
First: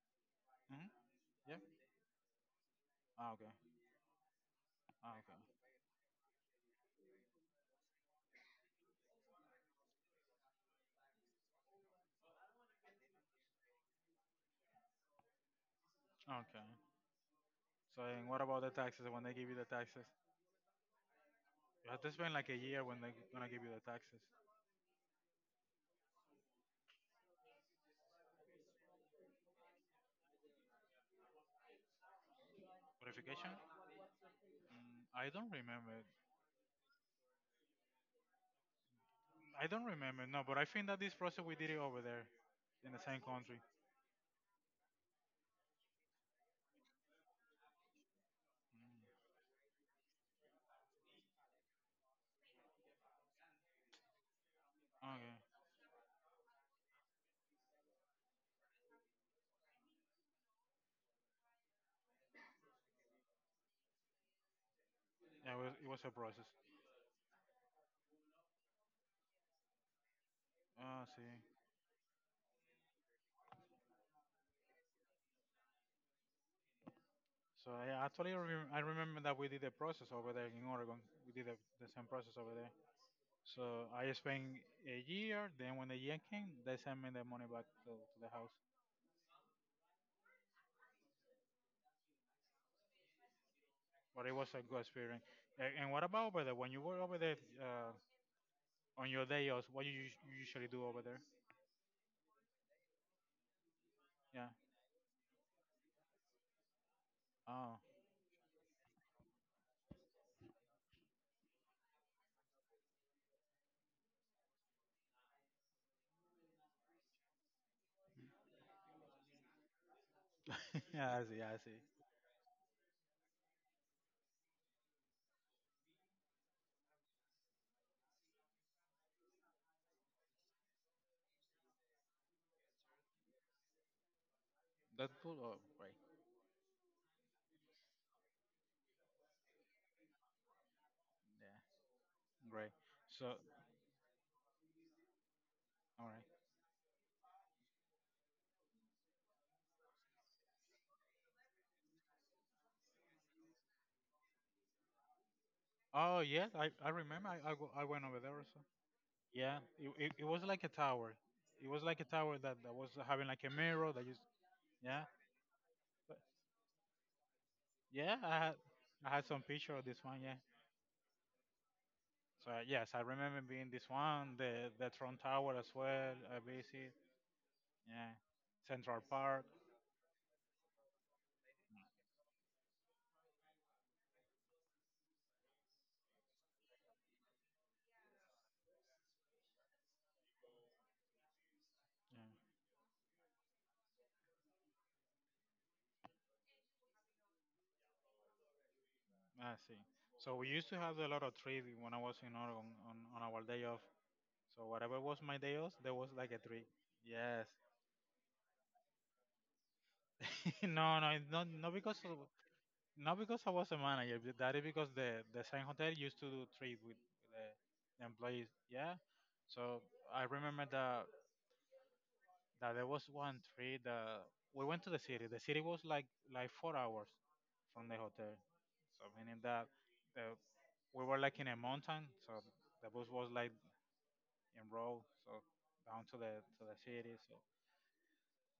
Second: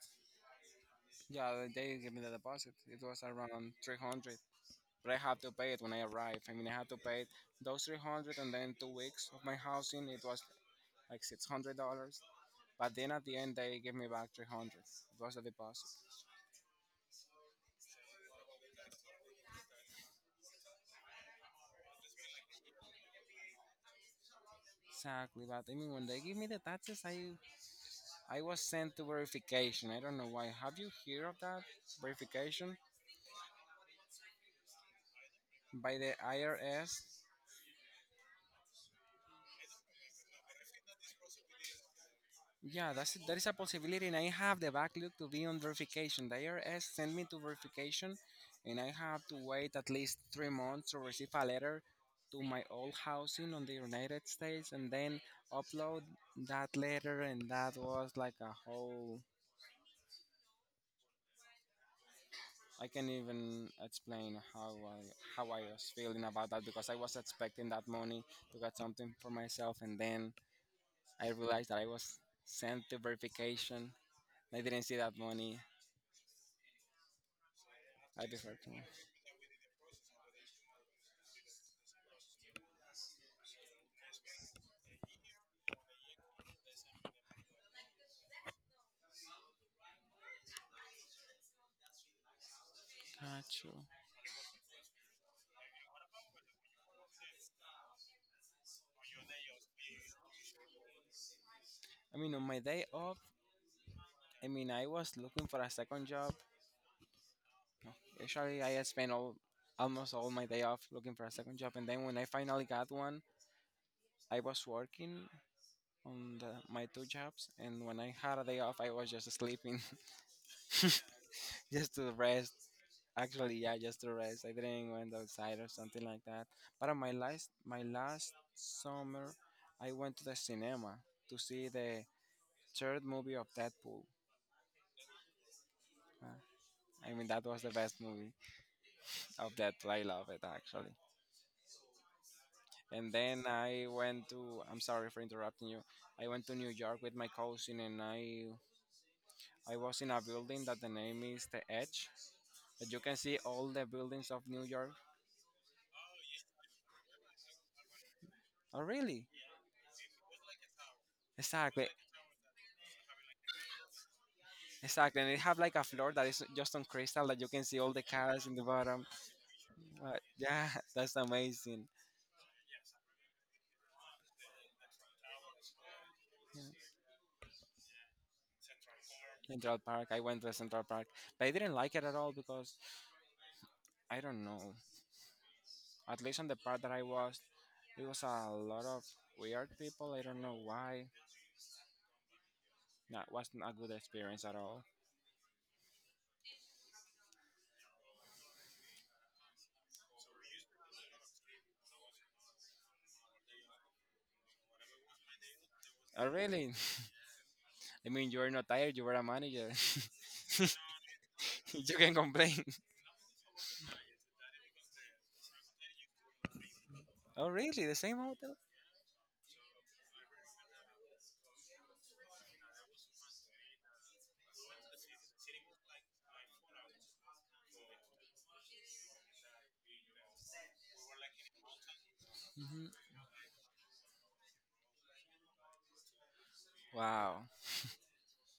A: Hmm.
B: Yeah,
A: Yeah.
B: they gave me the deposit. It was
A: Ah, okay.
B: around 300, but
A: Ah,
B: I had to
A: okay.
B: pay it when I arrived. I mean, I had to pay it those 300, and then 2 weeks of my housing. It was like $600. But then at the end, they gave me back 300. It was the deposit.
A: Okay. So and what about the taxes? When they give you the taxes, you have to spend like a year when they're gonna give you the taxes.
B: Exactly, but I mean, when they give me the taxes, I was sent to verification. I don't know why. Have you heard of that verification
A: Verification? Mm, I don't
B: by
A: remember.
B: the IRS?
A: I don't remember. No, but I think that this process we did it over there in
B: Yeah,
A: the
B: that's
A: same
B: that is a
A: country.
B: possibility, and I have the backlog to be on verification. The IRS sent me to verification, and I have to wait at least 3 months to receive a letter to my old housing on the United States, and then
A: Okay.
B: upload that letter, and that was like a whole I can even explain how
A: Yeah,
B: I
A: it
B: was
A: was a
B: feeling
A: process.
B: about that because I was expecting that money to get something for myself, and then
A: Oh, see.
B: I realized that I was sent to verification. I didn't see that money.
A: So yeah,
B: I deserved
A: I remember that we did the process over there in Oregon. We did the same process over there. So I spent a year. Then when the year came, they sent me the money back to the house.
B: Got you.
A: But it was a good experience. And what about over there? When you were over there on your day off, what you, you usually do over there?
B: I mean, on my day off,
A: Yeah.
B: I mean, I was looking for a second job.
A: Oh.
B: Usually, I spent all almost all my day off looking for a second job, and then when I finally got one, I was working on the, my two jobs, and when I had a day off, I was just sleeping.
A: [laughs] Yeah, I
B: [laughs]
A: see. I see.
B: Just to rest. Actually, yeah, just to rest. I didn't went outside or something like that. But on my last summer, I went to the cinema to see the third movie of Deadpool.
A: That's cool. Oh, great.
B: Uh, I mean, that was the best movie of Deadpool. I love it actually.
A: Yeah. Great.
B: And
A: So
B: then I went to. I'm sorry for interrupting you.
A: All right.
B: I went to New York with my cousin, and I was in a building that the name is the Edge. That you can see all the buildings of New York.
A: Oh yes, I remember. I went over there also.
B: Oh, really?
A: Yeah, it was like a tower. It was
B: Exactly.
A: like a tower that was having like a mirror that you. Yeah,
B: Exactly, and they have like a floor
A: but
B: that is just on crystal that you can see all the
A: yeah,
B: cars in the bottom.
A: I had some picture of this
B: Uh,
A: one. Yeah.
B: yeah, [laughs] that's amazing.
A: So yes, I remember being this one, the Tron Tower as well. I
B: Yeah.
A: visit. Yeah, Central Park.
B: Central Park. I went to Central Park, but I didn't like it at all because I don't know. At least on the part that I was, it was a lot of weird people. I don't know why. That wasn't a good experience at all.
A: Yeah, I see. So we used to have a lot of trees when I was in Oregon on our day off. So whatever was my day off, there was
B: Oh,
A: like a tree.
B: really?
A: Yes.
B: [laughs] I mean, you were not tired. You were a manager.
A: [laughs]
B: [laughs]
A: No, no, it's not because
B: You
A: of
B: can complain.
A: not because I was a manager, but that is because the same hotel used to do trade with
B: [laughs]
A: the
B: Oh, really? The
A: the
B: same
A: employees.
B: hotel?
A: Yeah. So I remember that there was one trade that we went to the city. The city was like 4 hours from the hotel. So meaning that the, we were like in a mountain, so the
B: Hmm.
A: bus was like in road, so down to the city. So
B: Wow.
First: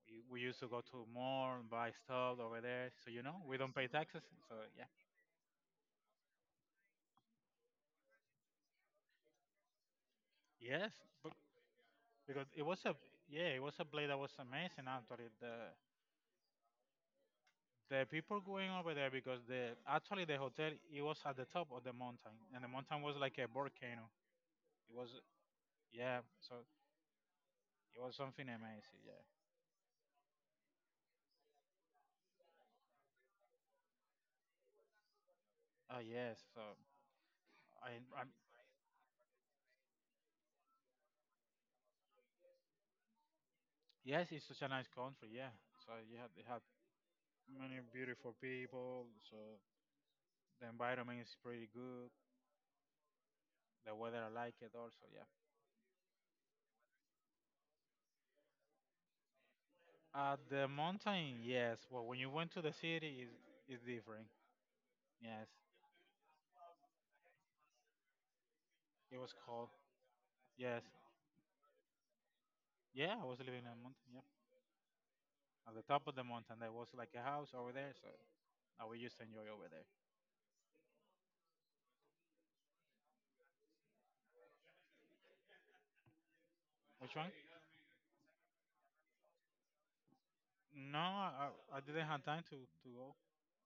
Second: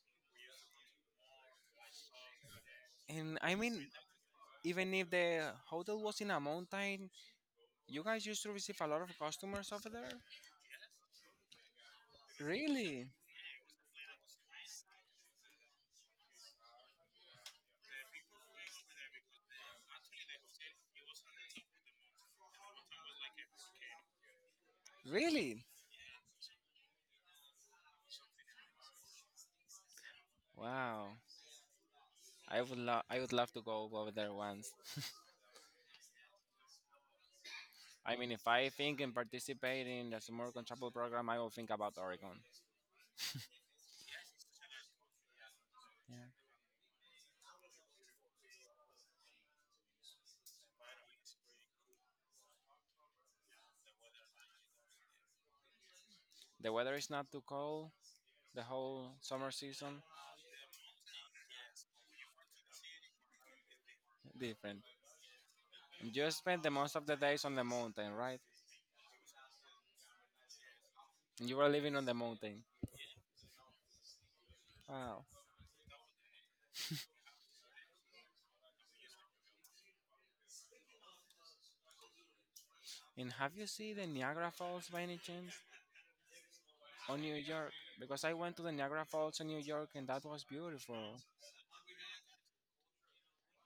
A: we used to go to more and buy stuff over there. So you know
B: And I
A: we don't
B: mean,
A: pay taxes. So yeah,
B: even if the hotel was in a mountain, you guys used to receive a lot of customers over there.
A: yes, but because it was a...
B: Really,
A: yeah, it was a place that was amazing. Actually, the people going over there, because the actually the hotel, it was at the top of the mountain, and the mountain was like a volcano. It was...
B: really.
A: yeah, so it was something amazing, yeah.
B: Wow. I would love. I would love to go over there once.
A: Oh yes, so i
B: I
A: i
B: mean, if I think and participate in the American Travel Program, I will think about Oregon.
A: yes, it's such a nice country, yeah. So you
B: Yeah.
A: have you have many beautiful people. So the environment is pretty good. The weather, I like it also, yeah.
B: The weather is not too cold. The whole summer season
A: At the mountain, yes, but when you went to the city, is different.
B: different.
A: Yes.
B: And you spent the most of the days on the mountain, right?
A: It was called... yes.
B: You were living on the mountain.
A: Yeah, I was living in a mountain. Yep,
B: Wow.
A: at the top of the mountain. There was like a house over there, so I would just enjoy over there.
B: And have you seen the Niagara Falls by any chance?
A: Which
B: On
A: one?
B: New York because I went to the Niagara Falls in New York and that was
A: No,
B: beautiful.
A: I, I I didn't have time to go.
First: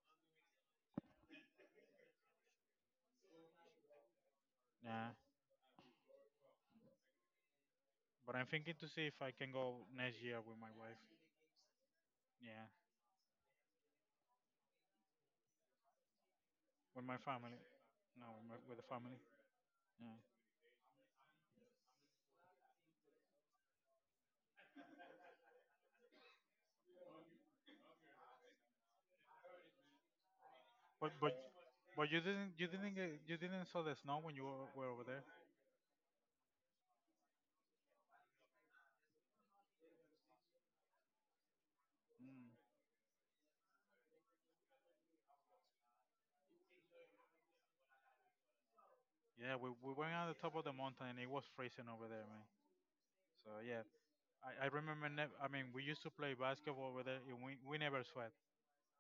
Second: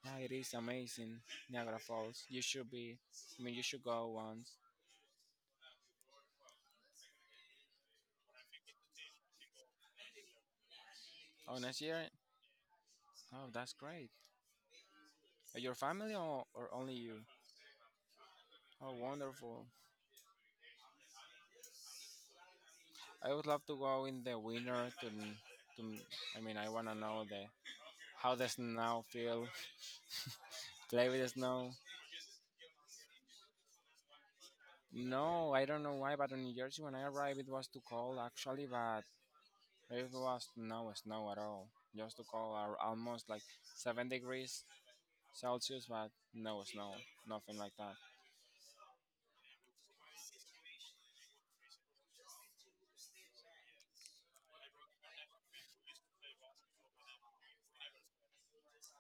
B: Yeah, it is amazing, Niagara Falls. You should be, I mean, you should go once.
A: Yeah, but I'm thinking to see if I can go next year with my wife.
B: Oh, next year?
A: Yeah,
B: Oh, that's great. Your family or only
A: with my
B: you?
A: family. No, with, my, with the
B: Oh,
A: family.
B: wonderful.
A: Yeah,
B: I would love to go in the winter to, to I mean, I want to know the how the snow feel, play
A: but
B: with the
A: but
B: snow.
A: but you didn't, get, you didn't saw the snow when you were over there.
B: No, I don't know why, but in New Jersey when I arrived, it was too cold actually, but it was no snow at all. Just to
A: Mm.
B: call are almost like 7 degrees Celsius, but no snow, nothing like that.
A: Yeah, we went on the top of the mountain and it was freezing over there, man. So yeah, I remember. I mean, we used to play basketball over there, and we never sweat.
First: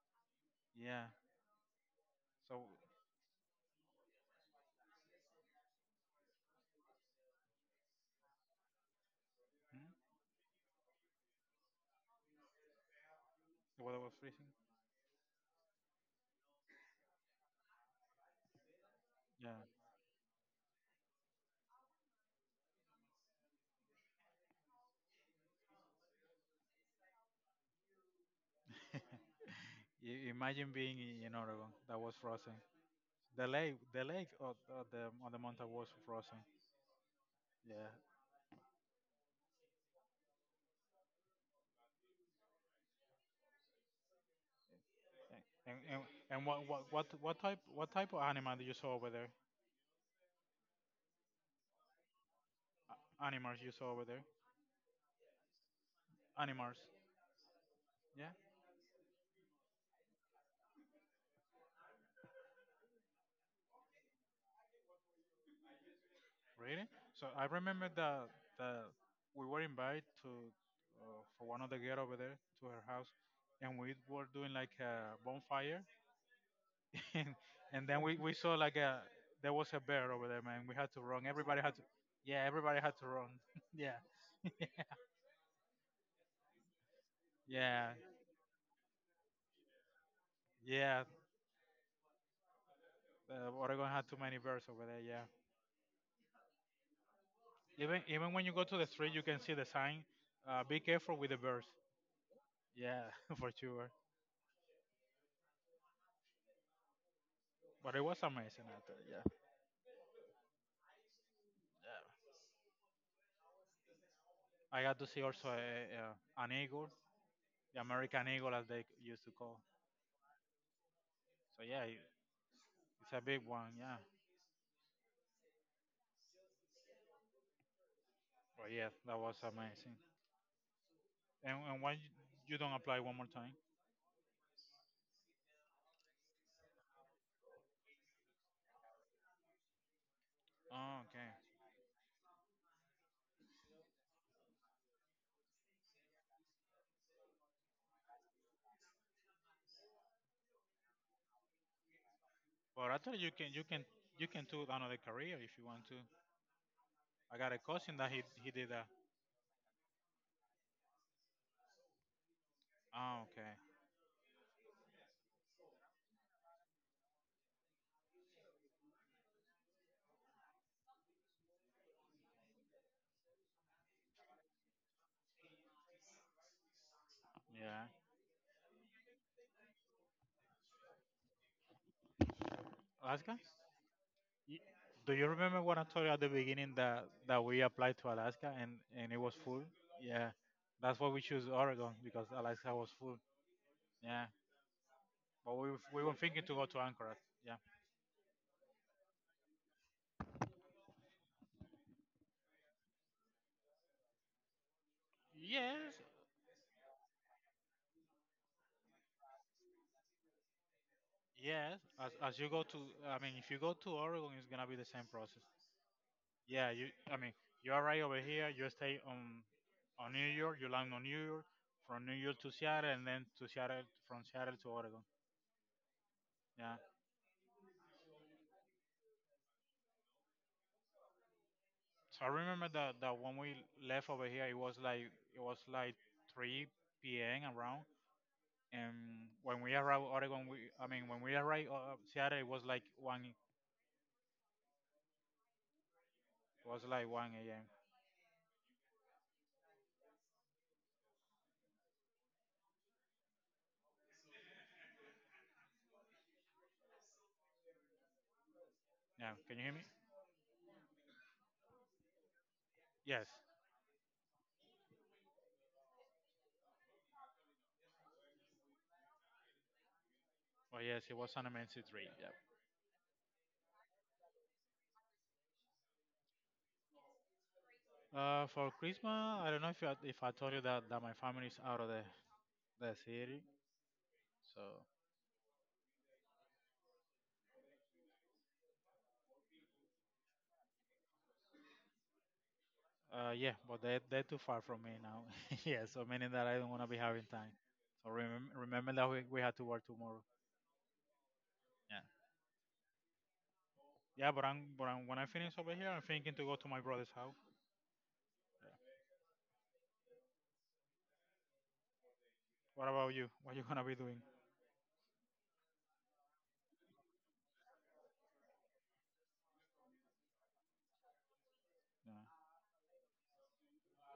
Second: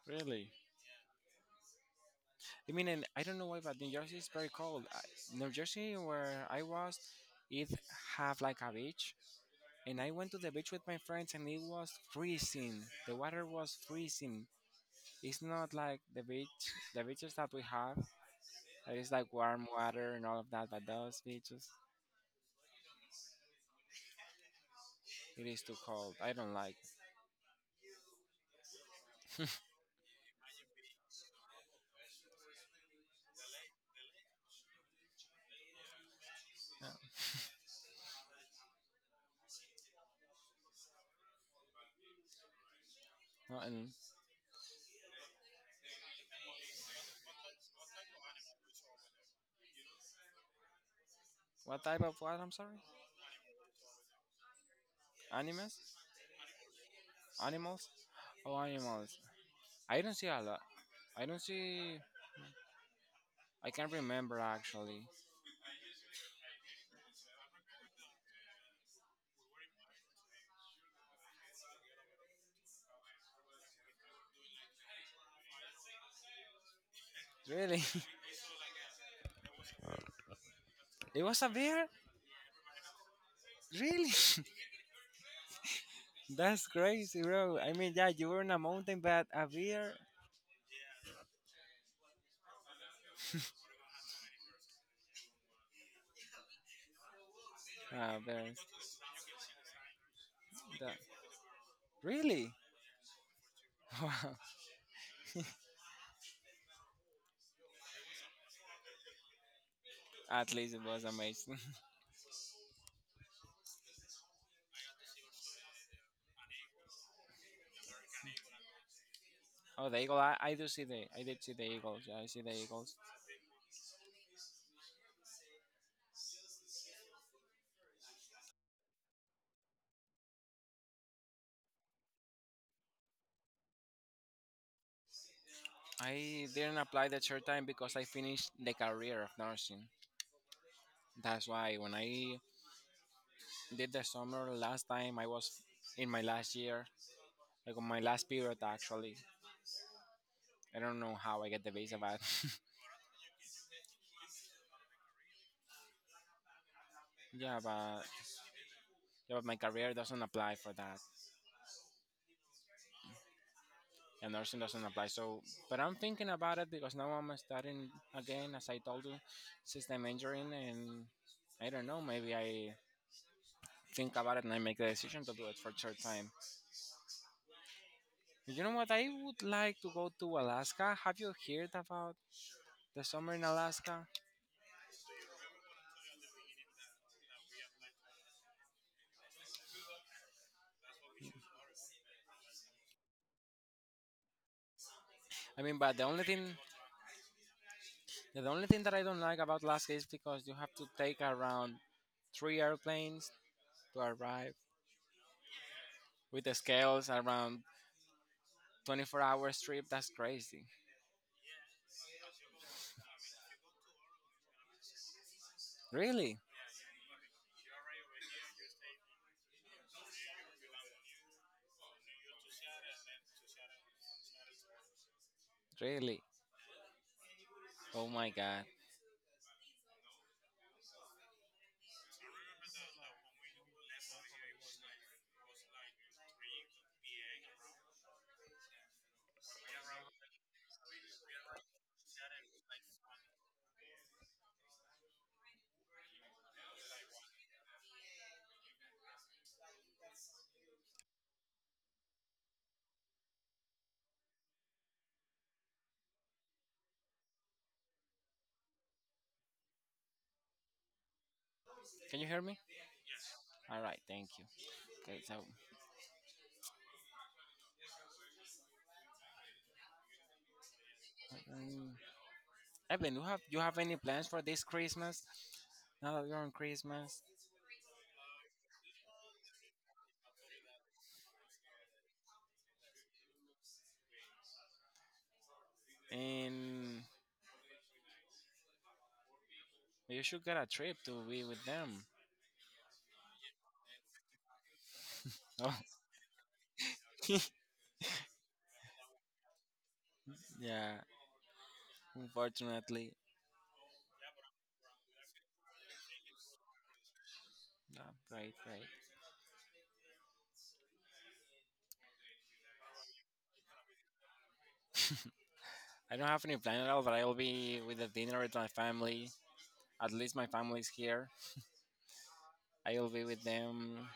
B: Really?
A: Yeah. So
B: I mean, and I don't know why, but New Jersey is very cold. I, New Jersey, where I was, it have like a beach,
A: hmm?
B: and I went to the beach with my friends, and it was freezing. The water was
A: The weather was
B: freezing.
A: freezing.
B: It's not like the beach, the beaches that we have. That is like
A: Yeah.
B: warm
A: [laughs]
B: water and all of that, but those beaches, it is too cold. I don't like it.
A: You imagine being in Oregon that was frozen. The lake of the on the mountain was frozen.
B: No, no, and
A: And and what, what type of animal do you saw over there?
B: what type of what? I'm sorry.
A: Animals you saw over there?
B: Animes?
A: Animals.
B: Animals?
A: Yeah.
B: Oh, animals. I don't see a lot. I don't see. I can't remember actually.
A: Really? So I remember that that we were invited to for one of the girls over there to her house, and we were doing like a bonfire, [laughs] and
B: Really?
A: then we saw like a... there was a bear over there, man. We had to
B: [laughs] It
A: run.
B: was a
A: Everybody had to...
B: bear?
A: yeah, everybody had to run. [laughs] yeah,
B: Really? [laughs] That's crazy, bro. I
A: yeah,
B: mean, yeah, you were in a mountain, but a bear?
A: yeah. Oregon had too many bears over there. Yeah.
B: Ah,
A: Even when you go
B: bears.
A: to the street, you can see the sign. Be
B: That-
A: careful with the bears.
B: Really?
A: Yeah, [laughs] for sure.
B: [laughs] Wow.
A: But it was amazing out there, yeah.
B: At least it was amazing.
A: I got to see also a, an eagle, the American eagle, as they used to call.
B: [laughs] Oh, the eagle. I do see the. I did see
A: So
B: the
A: yeah, it...
B: eagles. Yeah, I see the eagles.
A: it's a big one. Yeah. But yeah, that was amazing. And why you... you don't apply one more time?
B: I didn't apply the short time because I finished the career of nursing.
A: Oh, okay.
B: That's why when I did the summer last time I was in my last year, like on my last period actually. I don't know how I get the visa, but [laughs]
A: But actually, you can you can do another career if you want to. I got a
B: yeah,
A: cousin
B: but
A: that he did that.
B: yeah, but my career doesn't apply for that,
A: Oh, okay.
B: and nursing doesn't apply. So, but I'm thinking about it because now I'm starting again, as I told you, since I'm injuring, and I don't know, maybe I think about it and I make the decision to do it for third time.
A: Yeah.
B: You know what? I would like to go to Alaska. Have you heard about the summer
A: Alaska?
B: in Alaska?
A: Y- Do you remember what I told you at the beginning that we applied to Alaska, and it was full? Yeah. That's why we choose Oregon because Alaska was full. Yeah. But
B: I mean, but the
A: we were
B: only
A: thinking to
B: thing
A: go to Anchorage. Yeah.
B: Yeah, the only thing that I don't like about Alaska is because you have to take around three airplanes to arrive
A: Yes.
B: with the scales around 24 hours trip. That's crazy.
A: Yes. As you go to... I mean, if you go to Oregon, it's gonna be the same process.
B: Really?
A: Yeah. You... I mean, you arrive over here. You stay on New York. You land on New York. From New York to Seattle, and then to Seattle. From Seattle to Oregon.
B: Really?
A: Yeah.
B: Oh my god.
A: So I remember that when we left over here, it was like... it was like 3 p.m. around. And when we arrived Oregon, we... I mean, when we arrived Seattle, it was like one. It was like 1 a.m. Yeah. Can you hear me?
B: Can you hear me?
A: Yes.
B: All right, thank you. Okay, so
A: Oh, yes, it was an immense
B: um,
A: tree. Yep.
B: Evan, you have any plans for this Christmas? Now that you're on Christmas,
A: For Christmas, I don't know if if I told you that, that my family is out of the city. So,
B: and you should get a trip to be with them.
A: yeah, but they're too far from me now. [laughs]
B: Oh,
A: yeah, so meaning that I don't want to be having time.
B: [laughs]
A: So remember that we had to work tomorrow.
B: yeah.
A: Yeah.
B: Unfortunately,
A: Yeah, but I'm, when I finish over here, I'm thinking to go to my brother's house.
B: yeah. Right. Great.
A: What about you? What you going to be doing?
B: I don't have any plan at all, but I will be with the dinner with my family. At least my family's here.
A: Yeah.
B: I will be with them.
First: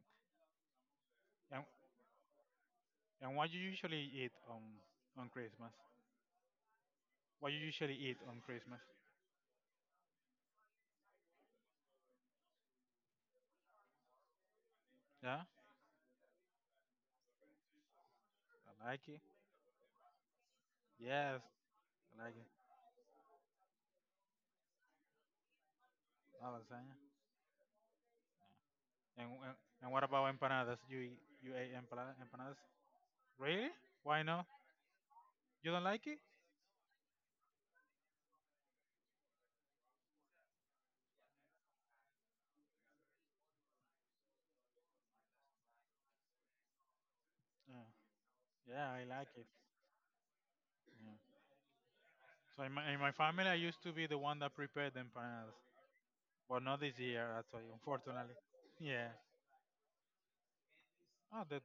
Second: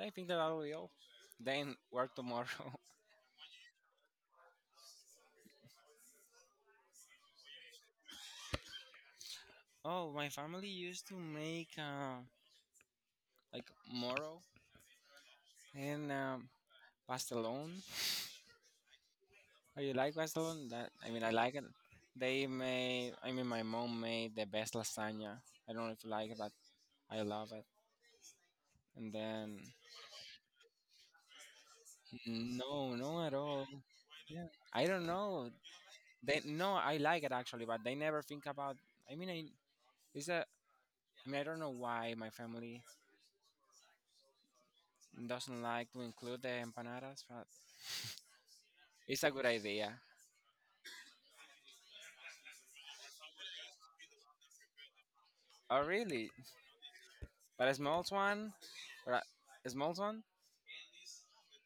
B: I think that I will be all.
A: And,
B: Then work tomorrow.
A: and what you usually eat on Christmas? What you usually eat on Christmas?
B: [laughs] Oh, my family used to make like moro
A: Yeah?
B: and pastelón.
A: I like it.
B: Oh, you like pastelón? That I mean, I
A: Yes,
B: like it.
A: I like
B: They
A: it.
B: made. I mean, my mom made the best lasagna. I don't know if you like it,
A: Oh,
B: but
A: lasagna.
B: I love it. And
A: And
B: then
A: what about empanadas? You eat, you ate empanada, empanadas?
B: no, no at all.
A: Really? Why not?
B: Yeah, I don't know.
A: You don't like it?
B: They No, I like it actually, but they never think about. I mean, it's a. I I don't know why my family doesn't like to include the empanadas, but
A: Yeah, yeah, I
B: it's
A: like
B: a good
A: it.
B: idea.
A: Yeah. So in my family, I used to be the one that prepared the empanadas,
B: Oh, really?
A: but not this year. That's why,
B: But a small
A: unfortunately.
B: one,
A: Yeah.
B: or a small one.
A: Oh,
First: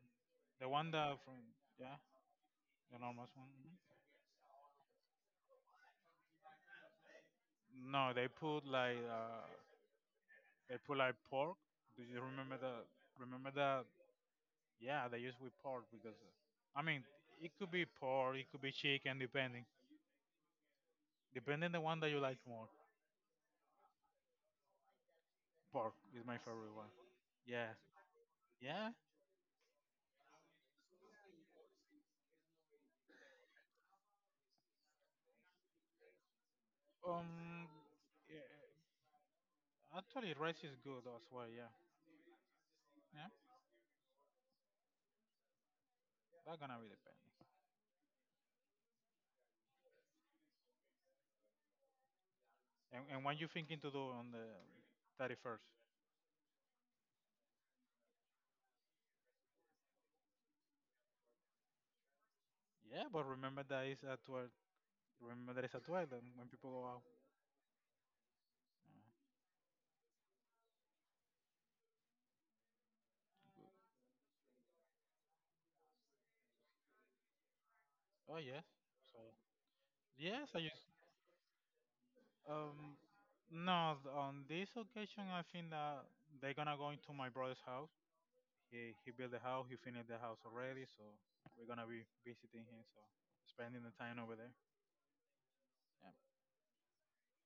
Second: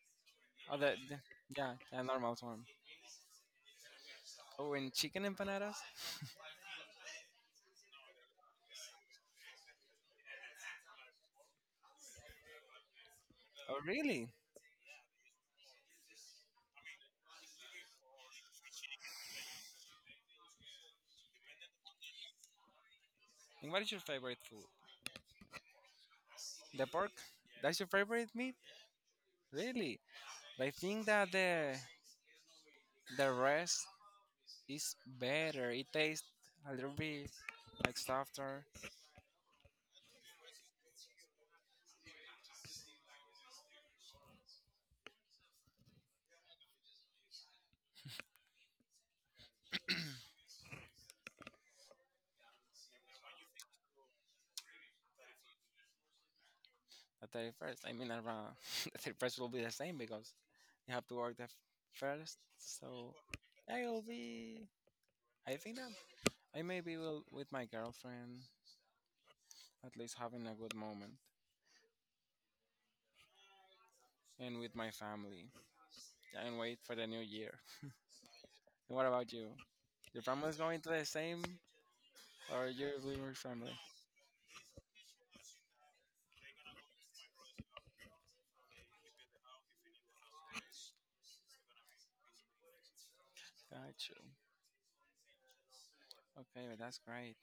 A: the
B: Oh,
A: one
B: the
A: that from...
B: yeah,
A: yeah,
B: a normal one.
A: the normal one. Mhm.
B: Oh, and chicken empanadas.
A: No, they put like pork. Do you remember the remember
B: Oh,
A: the
B: really?
A: Yeah, they use with pork, because I mean, it could be pork, it could be chicken, depending. Depending the one that you like more.
B: And what is your favorite food?
A: Pork is my favorite
B: The
A: one.
B: pork.
A: Yeah,
B: That's your favorite meat?
A: yeah.
B: Really? But I think that the rest is better. It tastes a little bit
A: Um,
B: like
A: yeah.
B: softer.
A: Actually, rice is good as well. Yeah, yeah. That's gonna be depending. And what you thinking to do on the 31st?
B: The 31st. I mean, around [laughs] the 31st will be the same because you have to work first.
A: Yeah,
B: So
A: but remember that
B: I
A: is
B: will
A: at 12.
B: be.
A: Remember
B: I
A: that is
B: think
A: at
B: that
A: 12. And when
B: I
A: people go
B: maybe
A: out.
B: will with my girlfriend at least having a good moment and with my family and wait for the new year.
A: Oh yes.
B: And what
A: So
B: about you? Your
A: yes,
B: family is
A: I use.
B: going to the same or you
A: Um,
B: with your family?
A: no, on this occasion, I think that they're gonna go into my brother's house. He built the house. He finished the house already, so we're gonna be visiting him. So spending the
B: Got
A: time
B: you.
A: over there. Yeah.
B: Okay, but that's great.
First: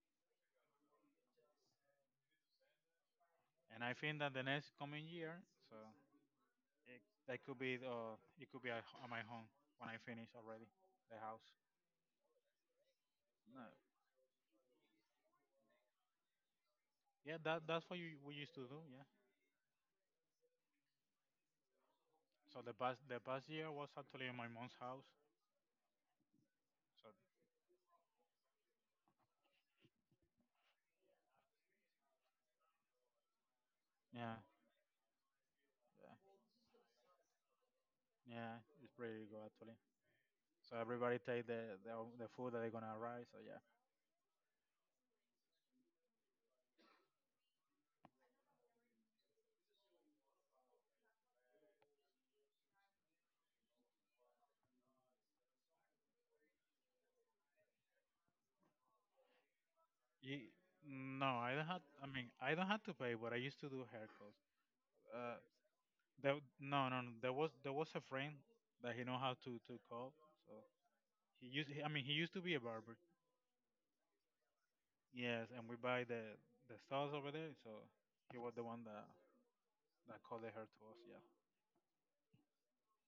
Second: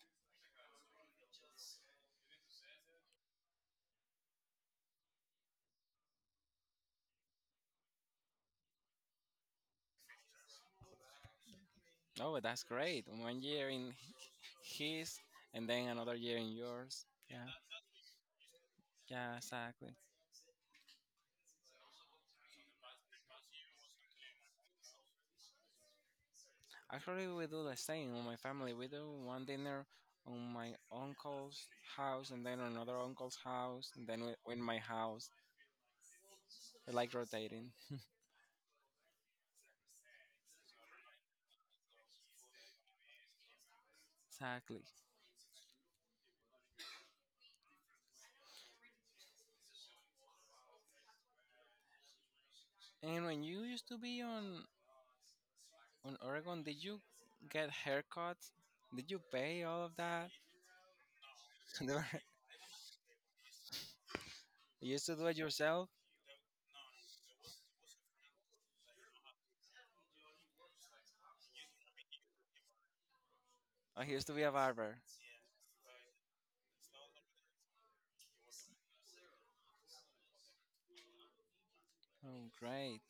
A: And I think that the next coming year, so it... that could be it could be at, at my home, when I finish already the house.
B: No, but that's great. One
A: No.
B: year in his and then another year in yours.
A: Yeah,
B: Yeah,
A: that that's what we used to do. Yeah.
B: yeah, exactly.
A: So the past year was actually in my mom's house. So
B: Actually, we do the same. On my family, we do one dinner on my uncle's house, and then another uncle's house, and then
A: yeah,
B: in my house.
A: yeah,
B: We like rotating.
A: yeah. It's pretty good actually. So everybody take the, the food that they're gonna arrive. So yeah.
B: Exactly. And when you used to be on Oregon, did you get haircuts? Did you pay all of that?
A: Ye- no, I don't
B: [laughs]
A: have.
B: You
A: I mean, I don't have to pay, but I used to do haircuts.
B: used to do
A: Uh,
B: it yourself.
A: there, no. There was a friend that he know how to call. So he used. I mean, he used to be a barber.
B: I used to be a barber.
A: Yes, and we buy the styles over there. So he was the one that called the hair to us.
B: Oh, great!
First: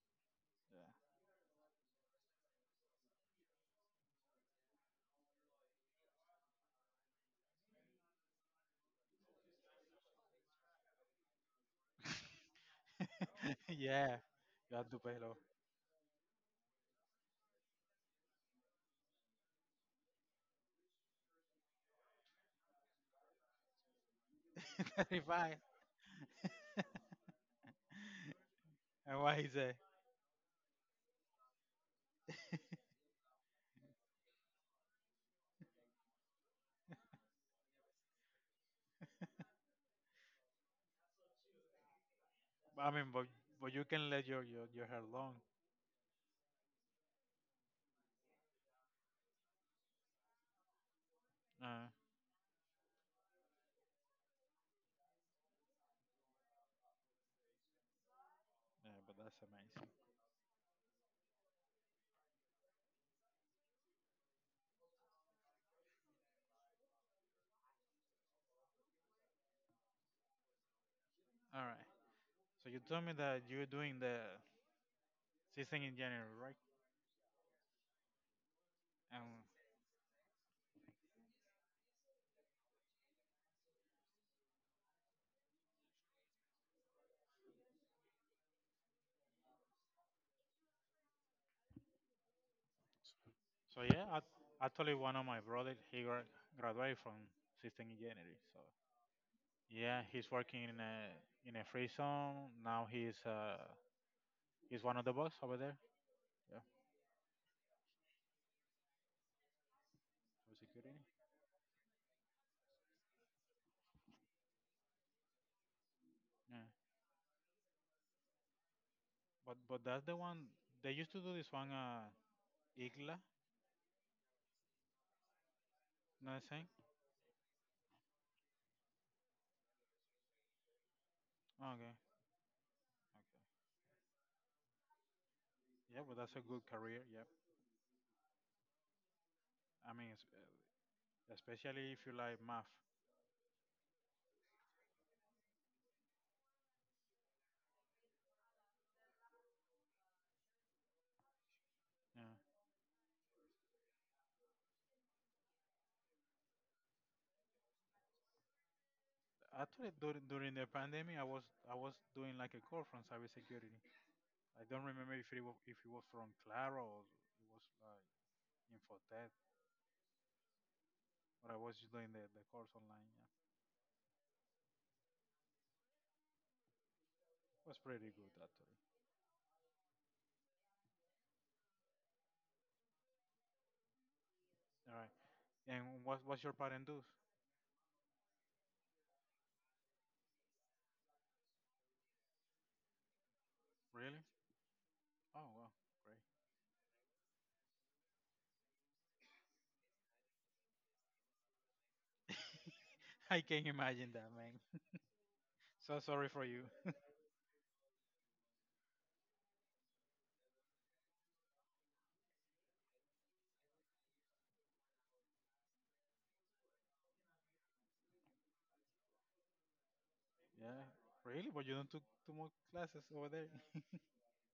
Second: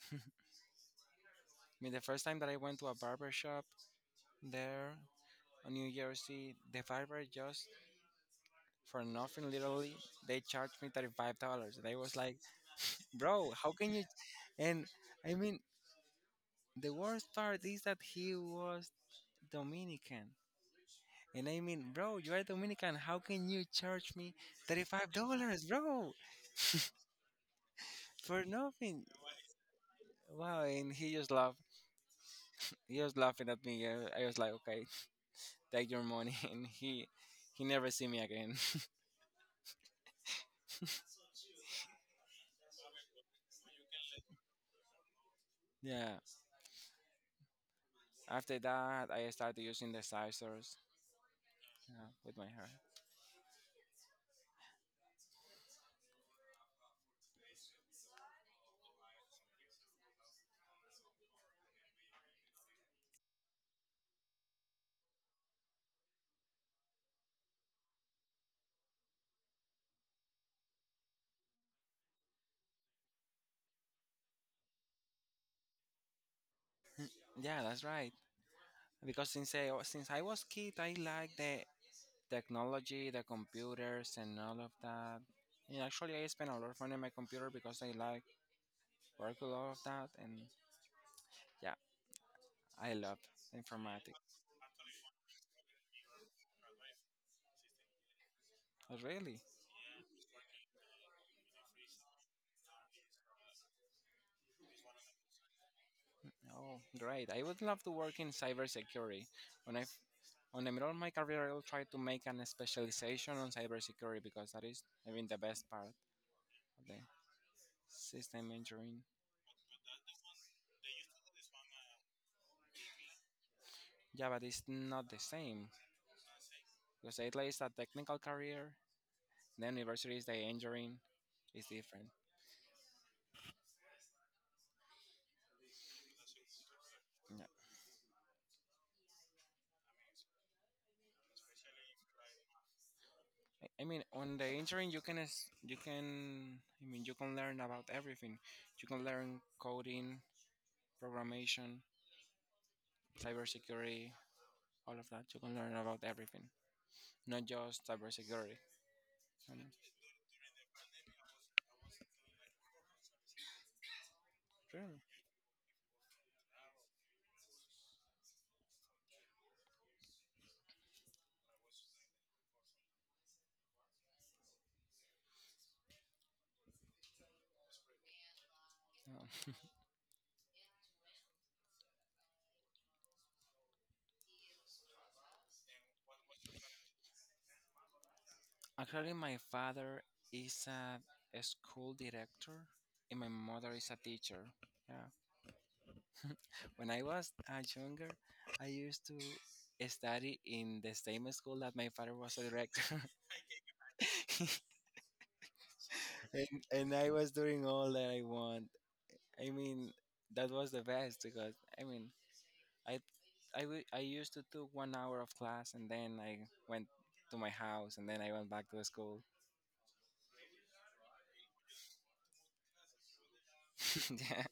B: I mean, the first time that I went to a barber shop there on New Jersey, the barber, just for nothing literally, they charged me $35. And I was like,
A: Yeah,
B: bro,
A: yeah,
B: how
A: [laughs]
B: can you?
A: yeah. You
B: And
A: have to pay
B: I
A: low.
B: mean, the worst part is that he was Dominican. And I mean, bro, you are Dominican. How can you charge me
A: [laughs] 35.
B: $35, bro,
A: [laughs]
B: for nothing?
A: and what he said?
B: Wow. And he just laughed. He was laughing at me. I was like, okay. [laughs] Take your money. [laughs] And he never see me again.
A: I mean, but you can let your your hair long.
B: [laughs] Yeah, after that I started using the scissors.
A: Uh,
B: Yeah, with my hair.
A: yeah, but that's amazing. All right. So you told me that you're doing the season in January, right?
B: Yeah, that's right because
A: Um.
B: since I was kid, I like the technology, the computers, and all of that. And actually, I spend a lot of money on my computer because I like work a lot of that. And yeah, I love
A: So yeah, I,
B: informatics.
A: actually one of my brothers he graduated from system in January. So
B: Oh, really?
A: yeah, he's working in a free zone now. He's one of the boss over there. Yeah.
B: Oh, great! I would love to work in cybersecurity. When I On the middle
A: Really?
B: of my career, I'll try to make an specialization on cybersecurity because that is, I mean, the best part
A: Yeah.
B: of the system engineering.
A: But that's the one they used to do this one IGLA.
B: Yeah, but it's not the same
A: You know what I'm saying?
B: because it is a technical career. The anniversary is the injuring is
A: Okay, okay.
B: different.
A: Yeah, but that's a good career. Yeah.
B: Yeah.
A: I mean, it's, especially if you like math.
B: I mean, on the injuring, you can you can learn about everything. You can learn coding, programmation,
A: Yeah.
B: cybersecurity, all of that. You can learn about everything, not just cybersecurity. I mean,
A: Actually, during the pandemic, I was doing like a course from cybersecurity. I don't
B: really.
A: remember if it was from Clara, or it was like Infotech, but I was just doing the course online. Yeah, it was pretty good actually.
B: Um,
A: All right. And what's your parent do?
B: Actually, my father is a school director, and my mother is a
A: Really?
B: teacher. Yeah.
A: Oh wow, great.
B: [laughs] When I was younger, I used to study in the same school that my father was a director.
A: [laughs] I can imagine that, man.
B: [laughs]
A: So sorry for
B: and,
A: you.
B: and I was doing all that I want. I mean, that was the best because I mean, I I I used to took one hour of class and then I went to my house and then I went back to the school.
A: Yeah, really? But you don't took two more classes over there?
B: [laughs] Yeah.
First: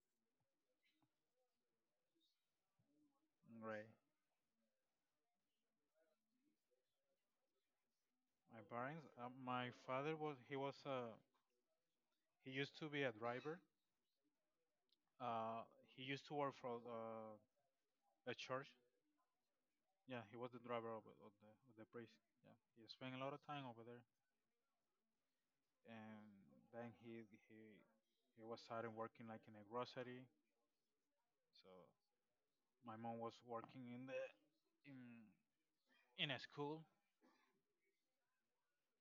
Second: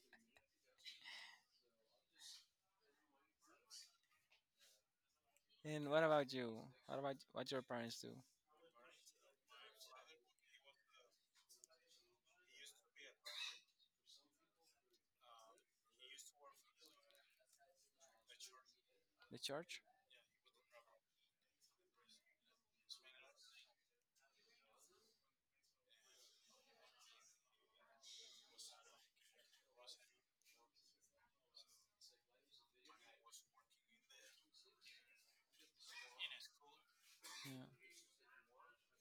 A: [laughs] Right.
B: And what about you? What about what your parents do?
A: My parents, my father was... he was a... he used to be a driver. Uh, he used to work for a church.
B: The church?
A: Yeah, he was the driver of the priest. Yeah, he spent a lot of time over there, and then he was starting working like in a grocery. So my mom was working in the in in a school.
B: Yeah,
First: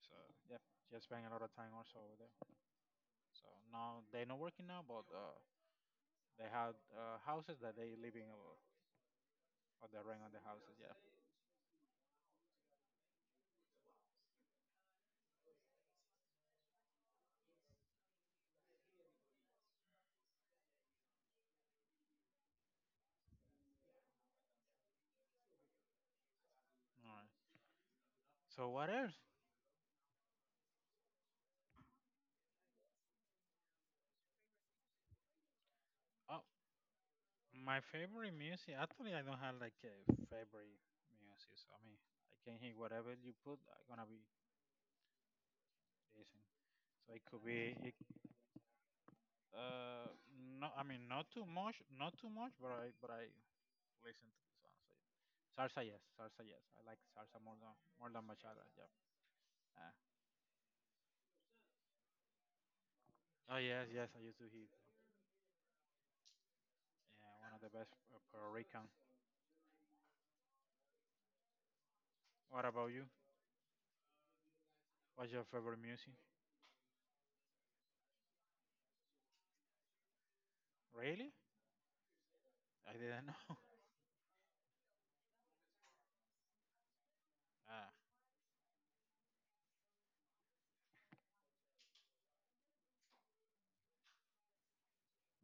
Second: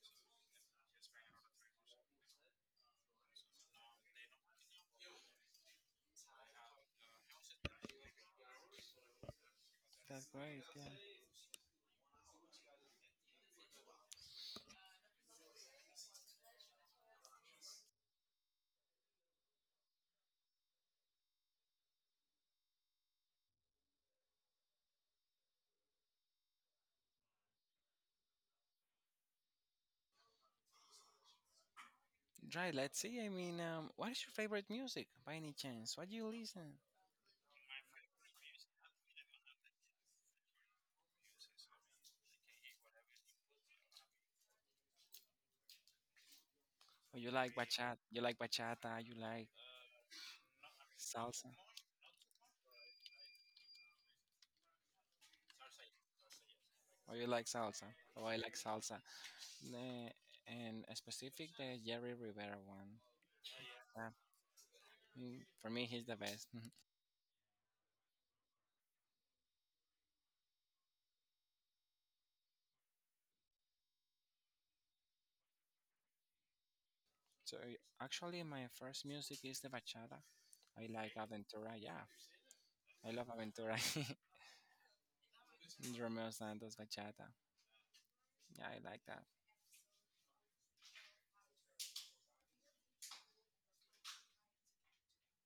A: So yeah, she spent a lot of time also over there. So now they're not working now, but they had houses that they living over, or the rent
B: that's
A: of the
B: great.
A: houses.
B: Yeah.
A: Yeah. All right. So what else?
B: Right, let's see. I mean, what is your favorite music by any chance? What do you
A: Oh,
B: listen?
A: my favorite music, actually, I don't have like a favorite music. So, I mean, I can hear whatever you put. I'm gonna be listening. So
B: Or
A: it
B: you
A: could
B: like
A: be, it...
B: bachata? You like bachata? You like
A: uh, no, I mean, not too
B: salsa?
A: much, not too much, but I listen to the songs. So, yeah. Salsa, yes, salsa, yes. I like
B: Or you
A: salsa
B: like
A: more than
B: salsa? Oh, I like
A: bachata. Yeah.
B: salsa.
A: Uh,
B: Nah, and a specific, the Jerry Rivera one.
A: oh yes,
B: Uh,
A: yes. I used to hear.
B: for me, he's the best. [laughs]
A: Yeah, one of the best Puerto Rican. What about you? What's your favorite music?
B: So actually, my first music is the bachata. I like
A: Really?
B: Aventura. Yeah,
A: I
B: I love
A: didn't know.
B: Aventura.
A: [laughs]
B: [laughs] Romeo Santos bachata.
A: ah,
B: Yeah, I like that.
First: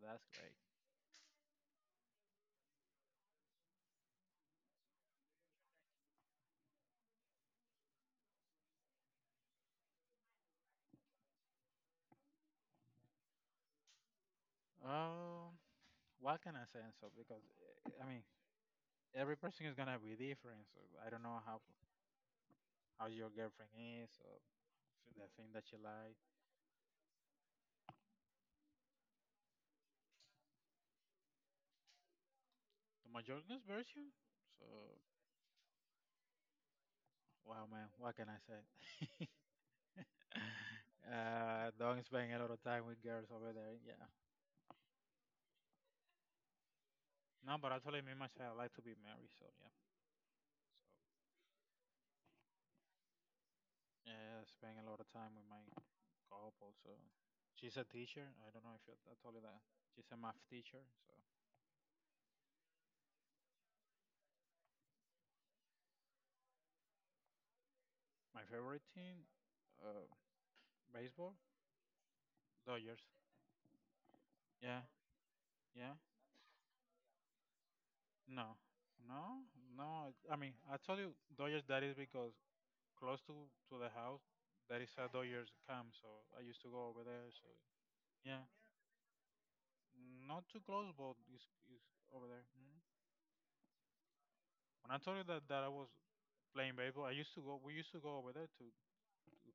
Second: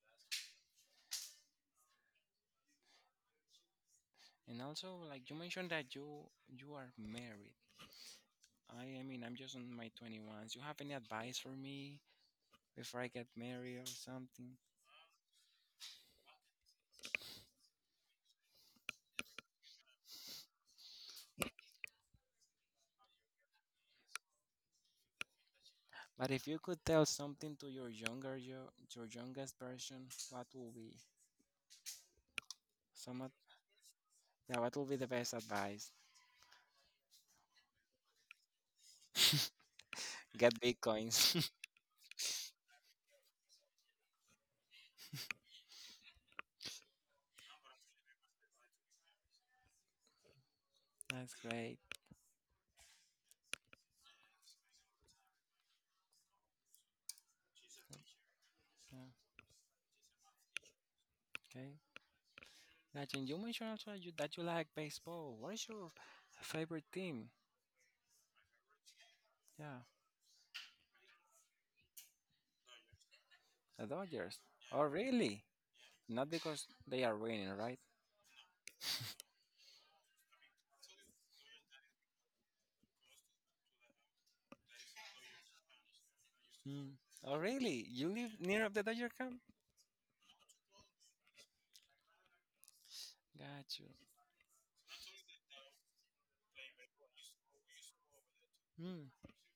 A: that's
B: And also, like you mentioned that you are married. I'm just on my 21s. You have any advice for me before I get married or something?
A: great. What can I say and so? Because I mean, every person is gonna be different. So I don't know how your girlfriend is or the thing that she like.
B: But if you could tell something to your your youngest version, what will be
A: The
B: some ad-
A: majority's version.
B: yeah,
A: So
B: what will be the best advice?
A: wow, man, what can I say? [laughs]
B: Get bitcoins. [laughs]
A: Don't spend a lot of time with girls over there. Yeah. No, but actually, me myself, I like to be married. So yeah.
B: That's great.
A: So yeah, spend a lot of time with my couple. So she's a teacher. I don't know if
B: Yeah.
A: I told you that. She's a math teacher. So
B: Okay. Gotcha. And you mentioned also that you like baseball. What is your favorite team?
A: my favorite thing.
B: Yeah,
A: Uh, Baseball? Dodgers.
B: the Dodgers.
A: Yeah,
B: Oh, really?
A: yeah.
B: Not because they are winning, right?
A: No, no, no. I mean, I told you Dodgers. That is because close to the house, that is a Dodgers camp. So I used to go
B: Hmm.
A: over there.
B: Oh,
A: So
B: really? You live
A: yeah,
B: near of the Dodger camp?
A: not too close, but it's over there. Mhm.
B: Gotcha.
A: When I told you that I was playing baseball, I used to go. We used to go over there to
B: Mm,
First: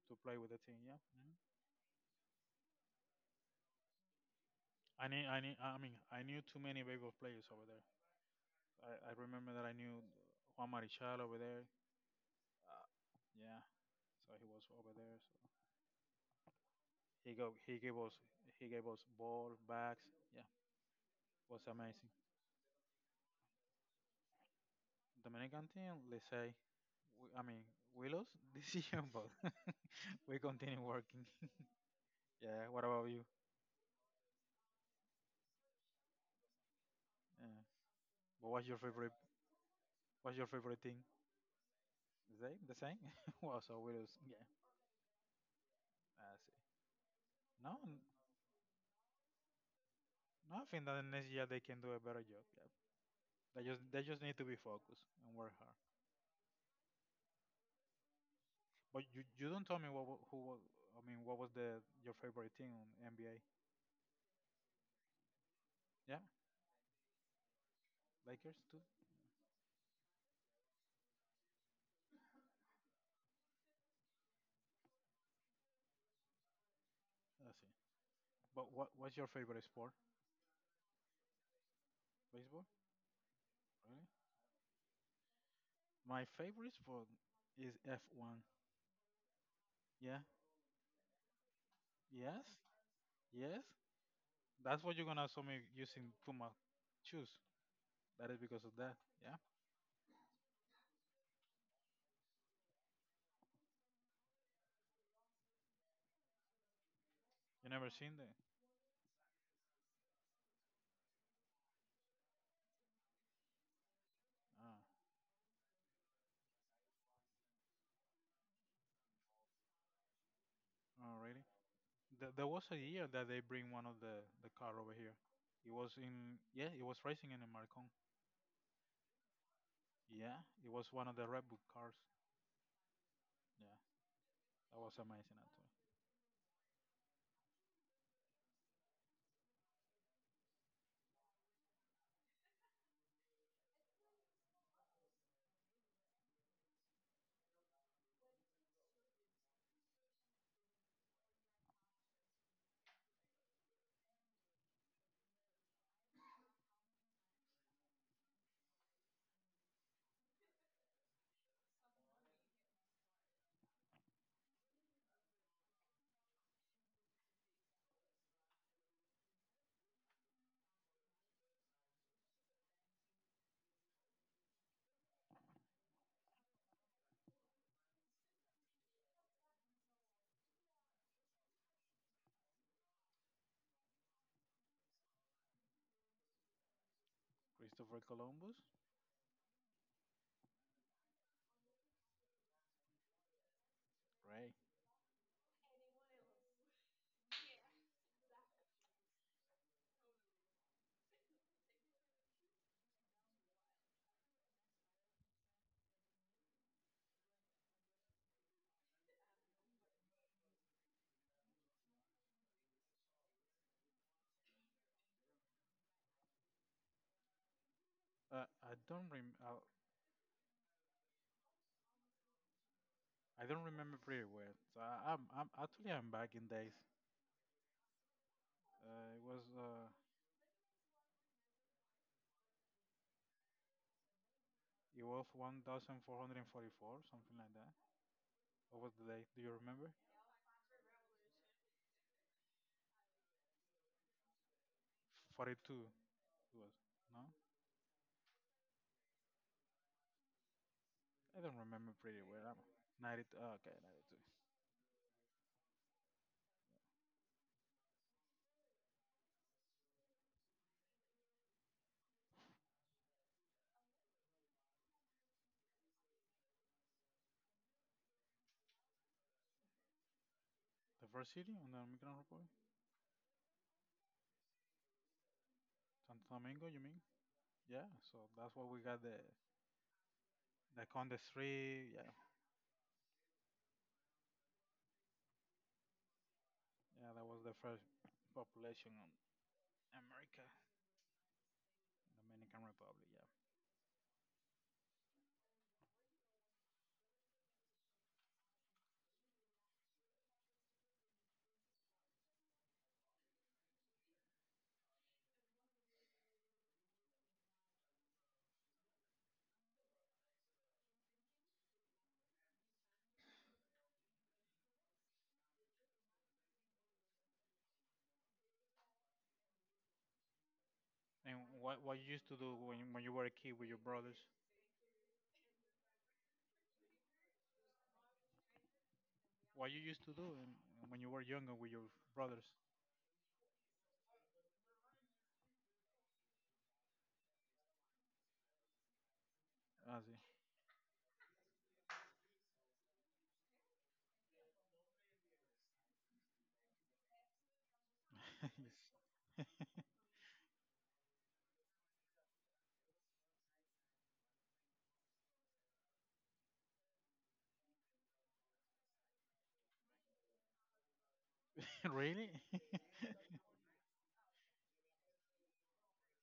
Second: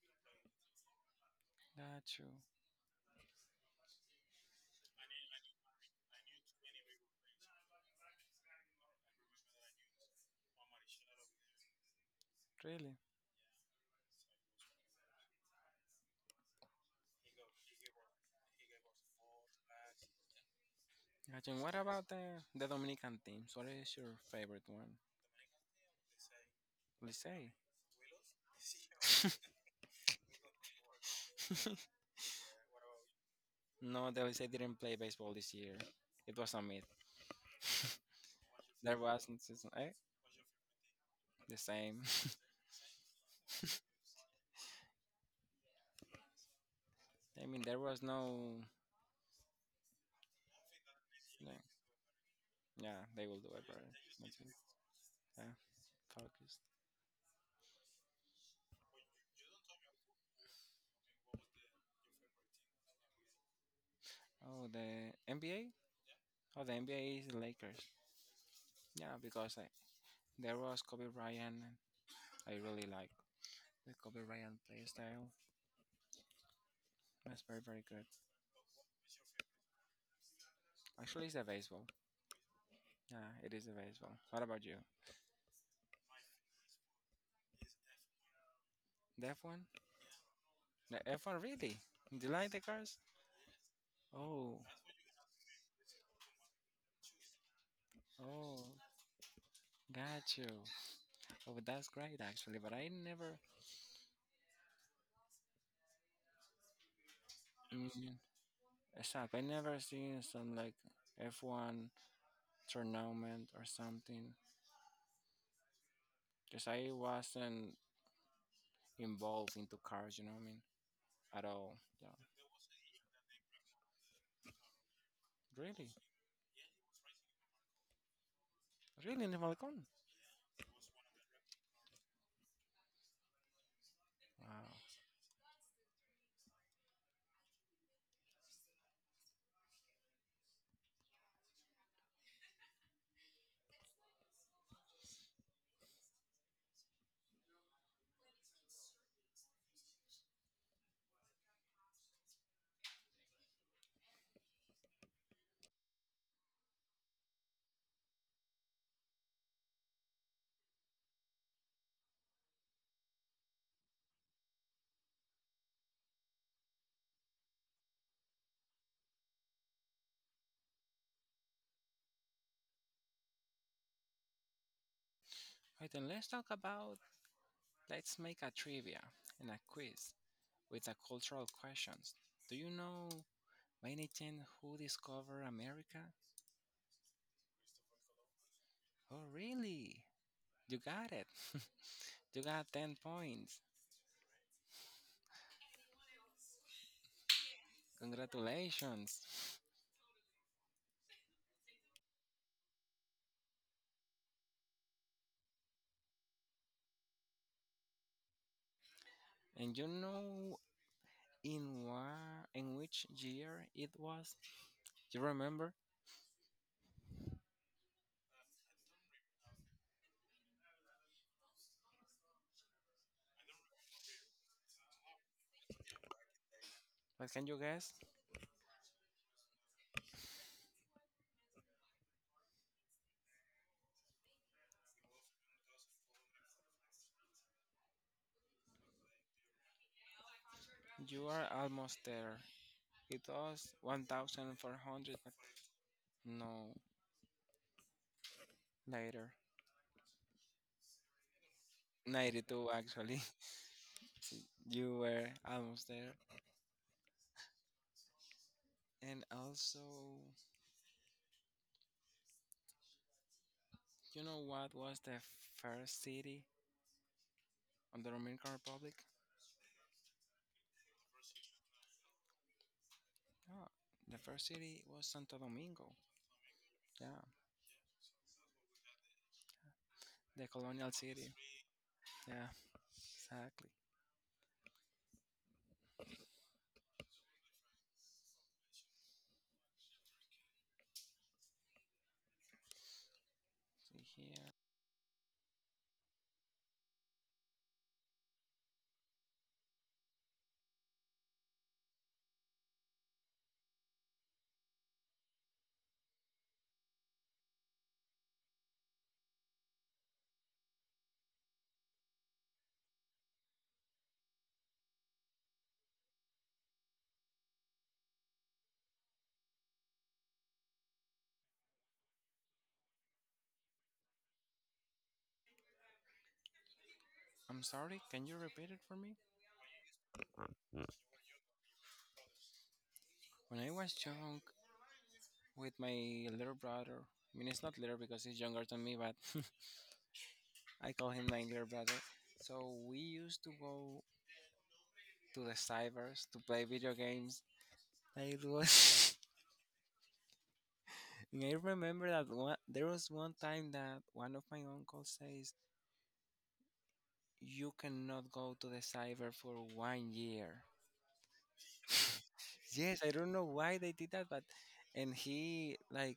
A: to play with the team. Yeah. Mhm.
B: that's true.
A: I knew. I mean, I knew too many baseball players over there. I remember that I knew Juan Marichal over there. Uh,
B: Really?
A: Yeah. So he was over there. So he gave us ball bags. Yeah,
B: Got you.
A: was
B: And what
A: amazing.
B: about the Dominican teams? What is your favorite one?
A: Dominican team, let's say, I
B: Licey.
A: mean, we lost this [laughs] year, but [laughs] we continue working. [laughs]
B: [laughs]
A: Yeah. What about you?
B: No, the Licey didn't play baseball this year. It was a myth.
A: Yeah. But what's your
B: [laughs] There
A: favorite?
B: wasn't season eh?
A: What's your favorite thing?
B: The same.
A: The same. The same. [laughs] well, so we lost. Yeah. I see.
B: [laughs] I mean,
A: No,
B: there
A: n-
B: was no.
A: no. I think that next year they
B: no-
A: can do a better job. Yeah.
B: Yeah, they will do
A: They
B: it, but
A: just need
B: that's
A: to
B: it.
A: be focused and work
B: Yeah,
A: hard.
B: focused.
A: But you don't tell me what who I mean what was the your favorite team on NBA?
B: Oh, the NBA.
A: Yeah,
B: Oh, the NBA is Lakers.
A: Lakers too.
B: Yeah, because there was Kobe Bryant. I really like the Kobe Bryant play style. That's
A: I
B: very
A: see.
B: very good.
A: But what's your favorite sport?
B: Actually, it's the baseball.
A: Baseball?
B: Yeah, it is a
A: Really?
B: baseball. What about you?
A: My favorite sport is F1.
B: The F1?
A: Yeah.
B: The F1 really? Do you
A: Yes.
B: like the cars?
A: Yes.
B: Oh,
A: That's what you're gonna saw me using Puma shoes. That is
B: oh,
A: because of that. Yeah.
B: got you. Oh, that's great actually. But I never,
A: You never seen
B: mm,
A: the?
B: stop. I never seen some like F1 tournament or something.
A: Ah.
B: Cause I wasn't involved into cars. You know what I mean?
A: Oh, really?
B: At all. Yeah.
A: There was a year that they bring one of the car over here. It
B: Really,
A: was in yeah. It was racing in the Marcon.
B: really, Nivalcon.
A: Yeah. It was one of the Red Bull cars. Yeah.
B: Wow.
A: That was amazing, Anthony.
B: Right. then let's talk about. Let's make a trivia and a quiz with a cultural questions. Do you know by any chance, who discovered America?
A: Christopher Columbus,
B: Oh, really? You got it. [laughs] You got 10 points.
A: right?
B: Congratulations. And you know in which year it was? You remember?
A: I don't rem I don't remember pretty well. So I'm actually I'm back in days.
B: But can you guess?
A: It was it was 1444, something like that. What was the date? Do you remember?
B: You are almost there. It was 1400.
A: 42 it was.
B: No,
A: No,
B: later.
A: I don't remember pretty well.
B: 92
A: I'm 90.
B: actually.
A: Okay, 92.
B: [laughs] You were almost there. And also, you know what was the first city on the Dominican Republic?
A: The first city on the Dominican Republic,
B: Yeah. The first city was Santo Domingo.
A: Santo Domingo. You mean?
B: Yeah.
A: Yeah. So that's what we got
B: The
A: the
B: colonial
A: Conde
B: city.
A: Street. Yeah,
B: Yeah, exactly.
A: yeah. That was the first population America, Dominican Republic, yeah.
B: See here.
A: And what you used to do when you were a kid with your brothers?
B: I'm sorry, can you repeat it for me?
A: What you used to do and, when you were younger with your brothers?
B: When I was young with my little brother, I mean, it's not little because he's younger than me, but [laughs]
A: Ah, sí.
B: I call him my little brother. So we used to go to the cybers to play video games. Like it was. [laughs] And I remember that there was one time that one of my uncles says, you cannot go to the cyber for one year.
A: [laughs] really? [laughs]
B: Yes, I don't know why they did that, but and he like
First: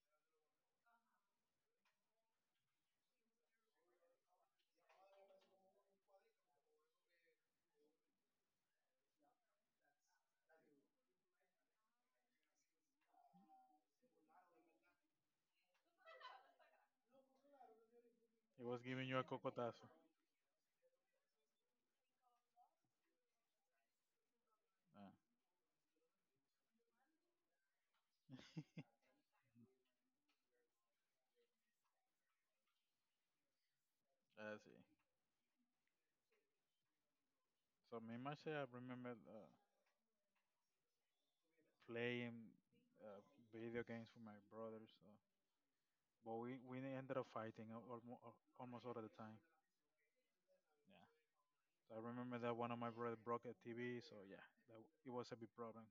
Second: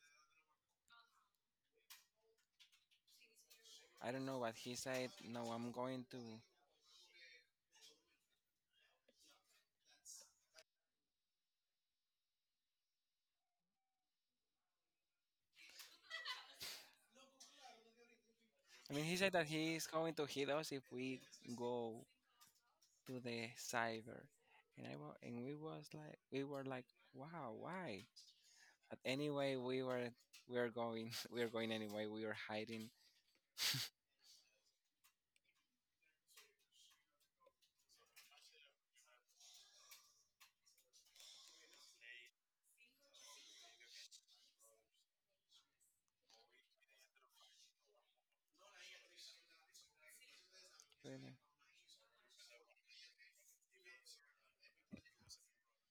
B: I don't know what he said. No, I'm going to.
A: it was
B: I mean,
A: giving
B: he
A: you a
B: said that he is
A: cocotazo.
B: going to hit us if we go to the cyber, and I
A: Ah,
B: wa- and we was like we were like wow why? But anyway, we were going [laughs] we were going anyway. We were hiding.
A: ah, sí. So me myself, I remember playing uh, video games with my brothers. So. But we ended up fighting almost all of the time. Yeah.
B: Really?
A: So I remember that one of my brothers broke a TV. So yeah, that, it was a big problem.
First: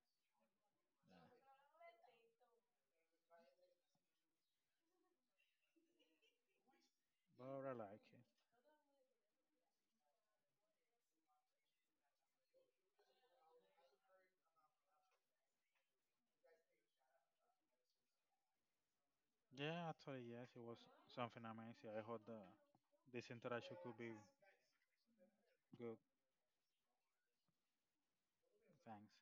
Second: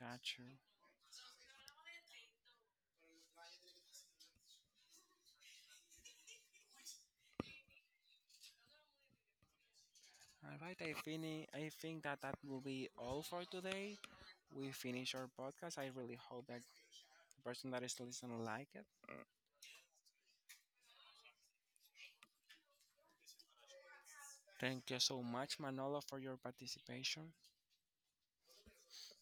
B: Got you.
A: But I like it.
B: All right, I think that that will be all for today. We finish our podcast. I really hope that the person that is listening like it.
A: Yeah, actually, yes, it was something amazing. I hope the this interaction could be
B: Thank you so much,
A: good.
B: Manolo, for your participation.
A: Thanks.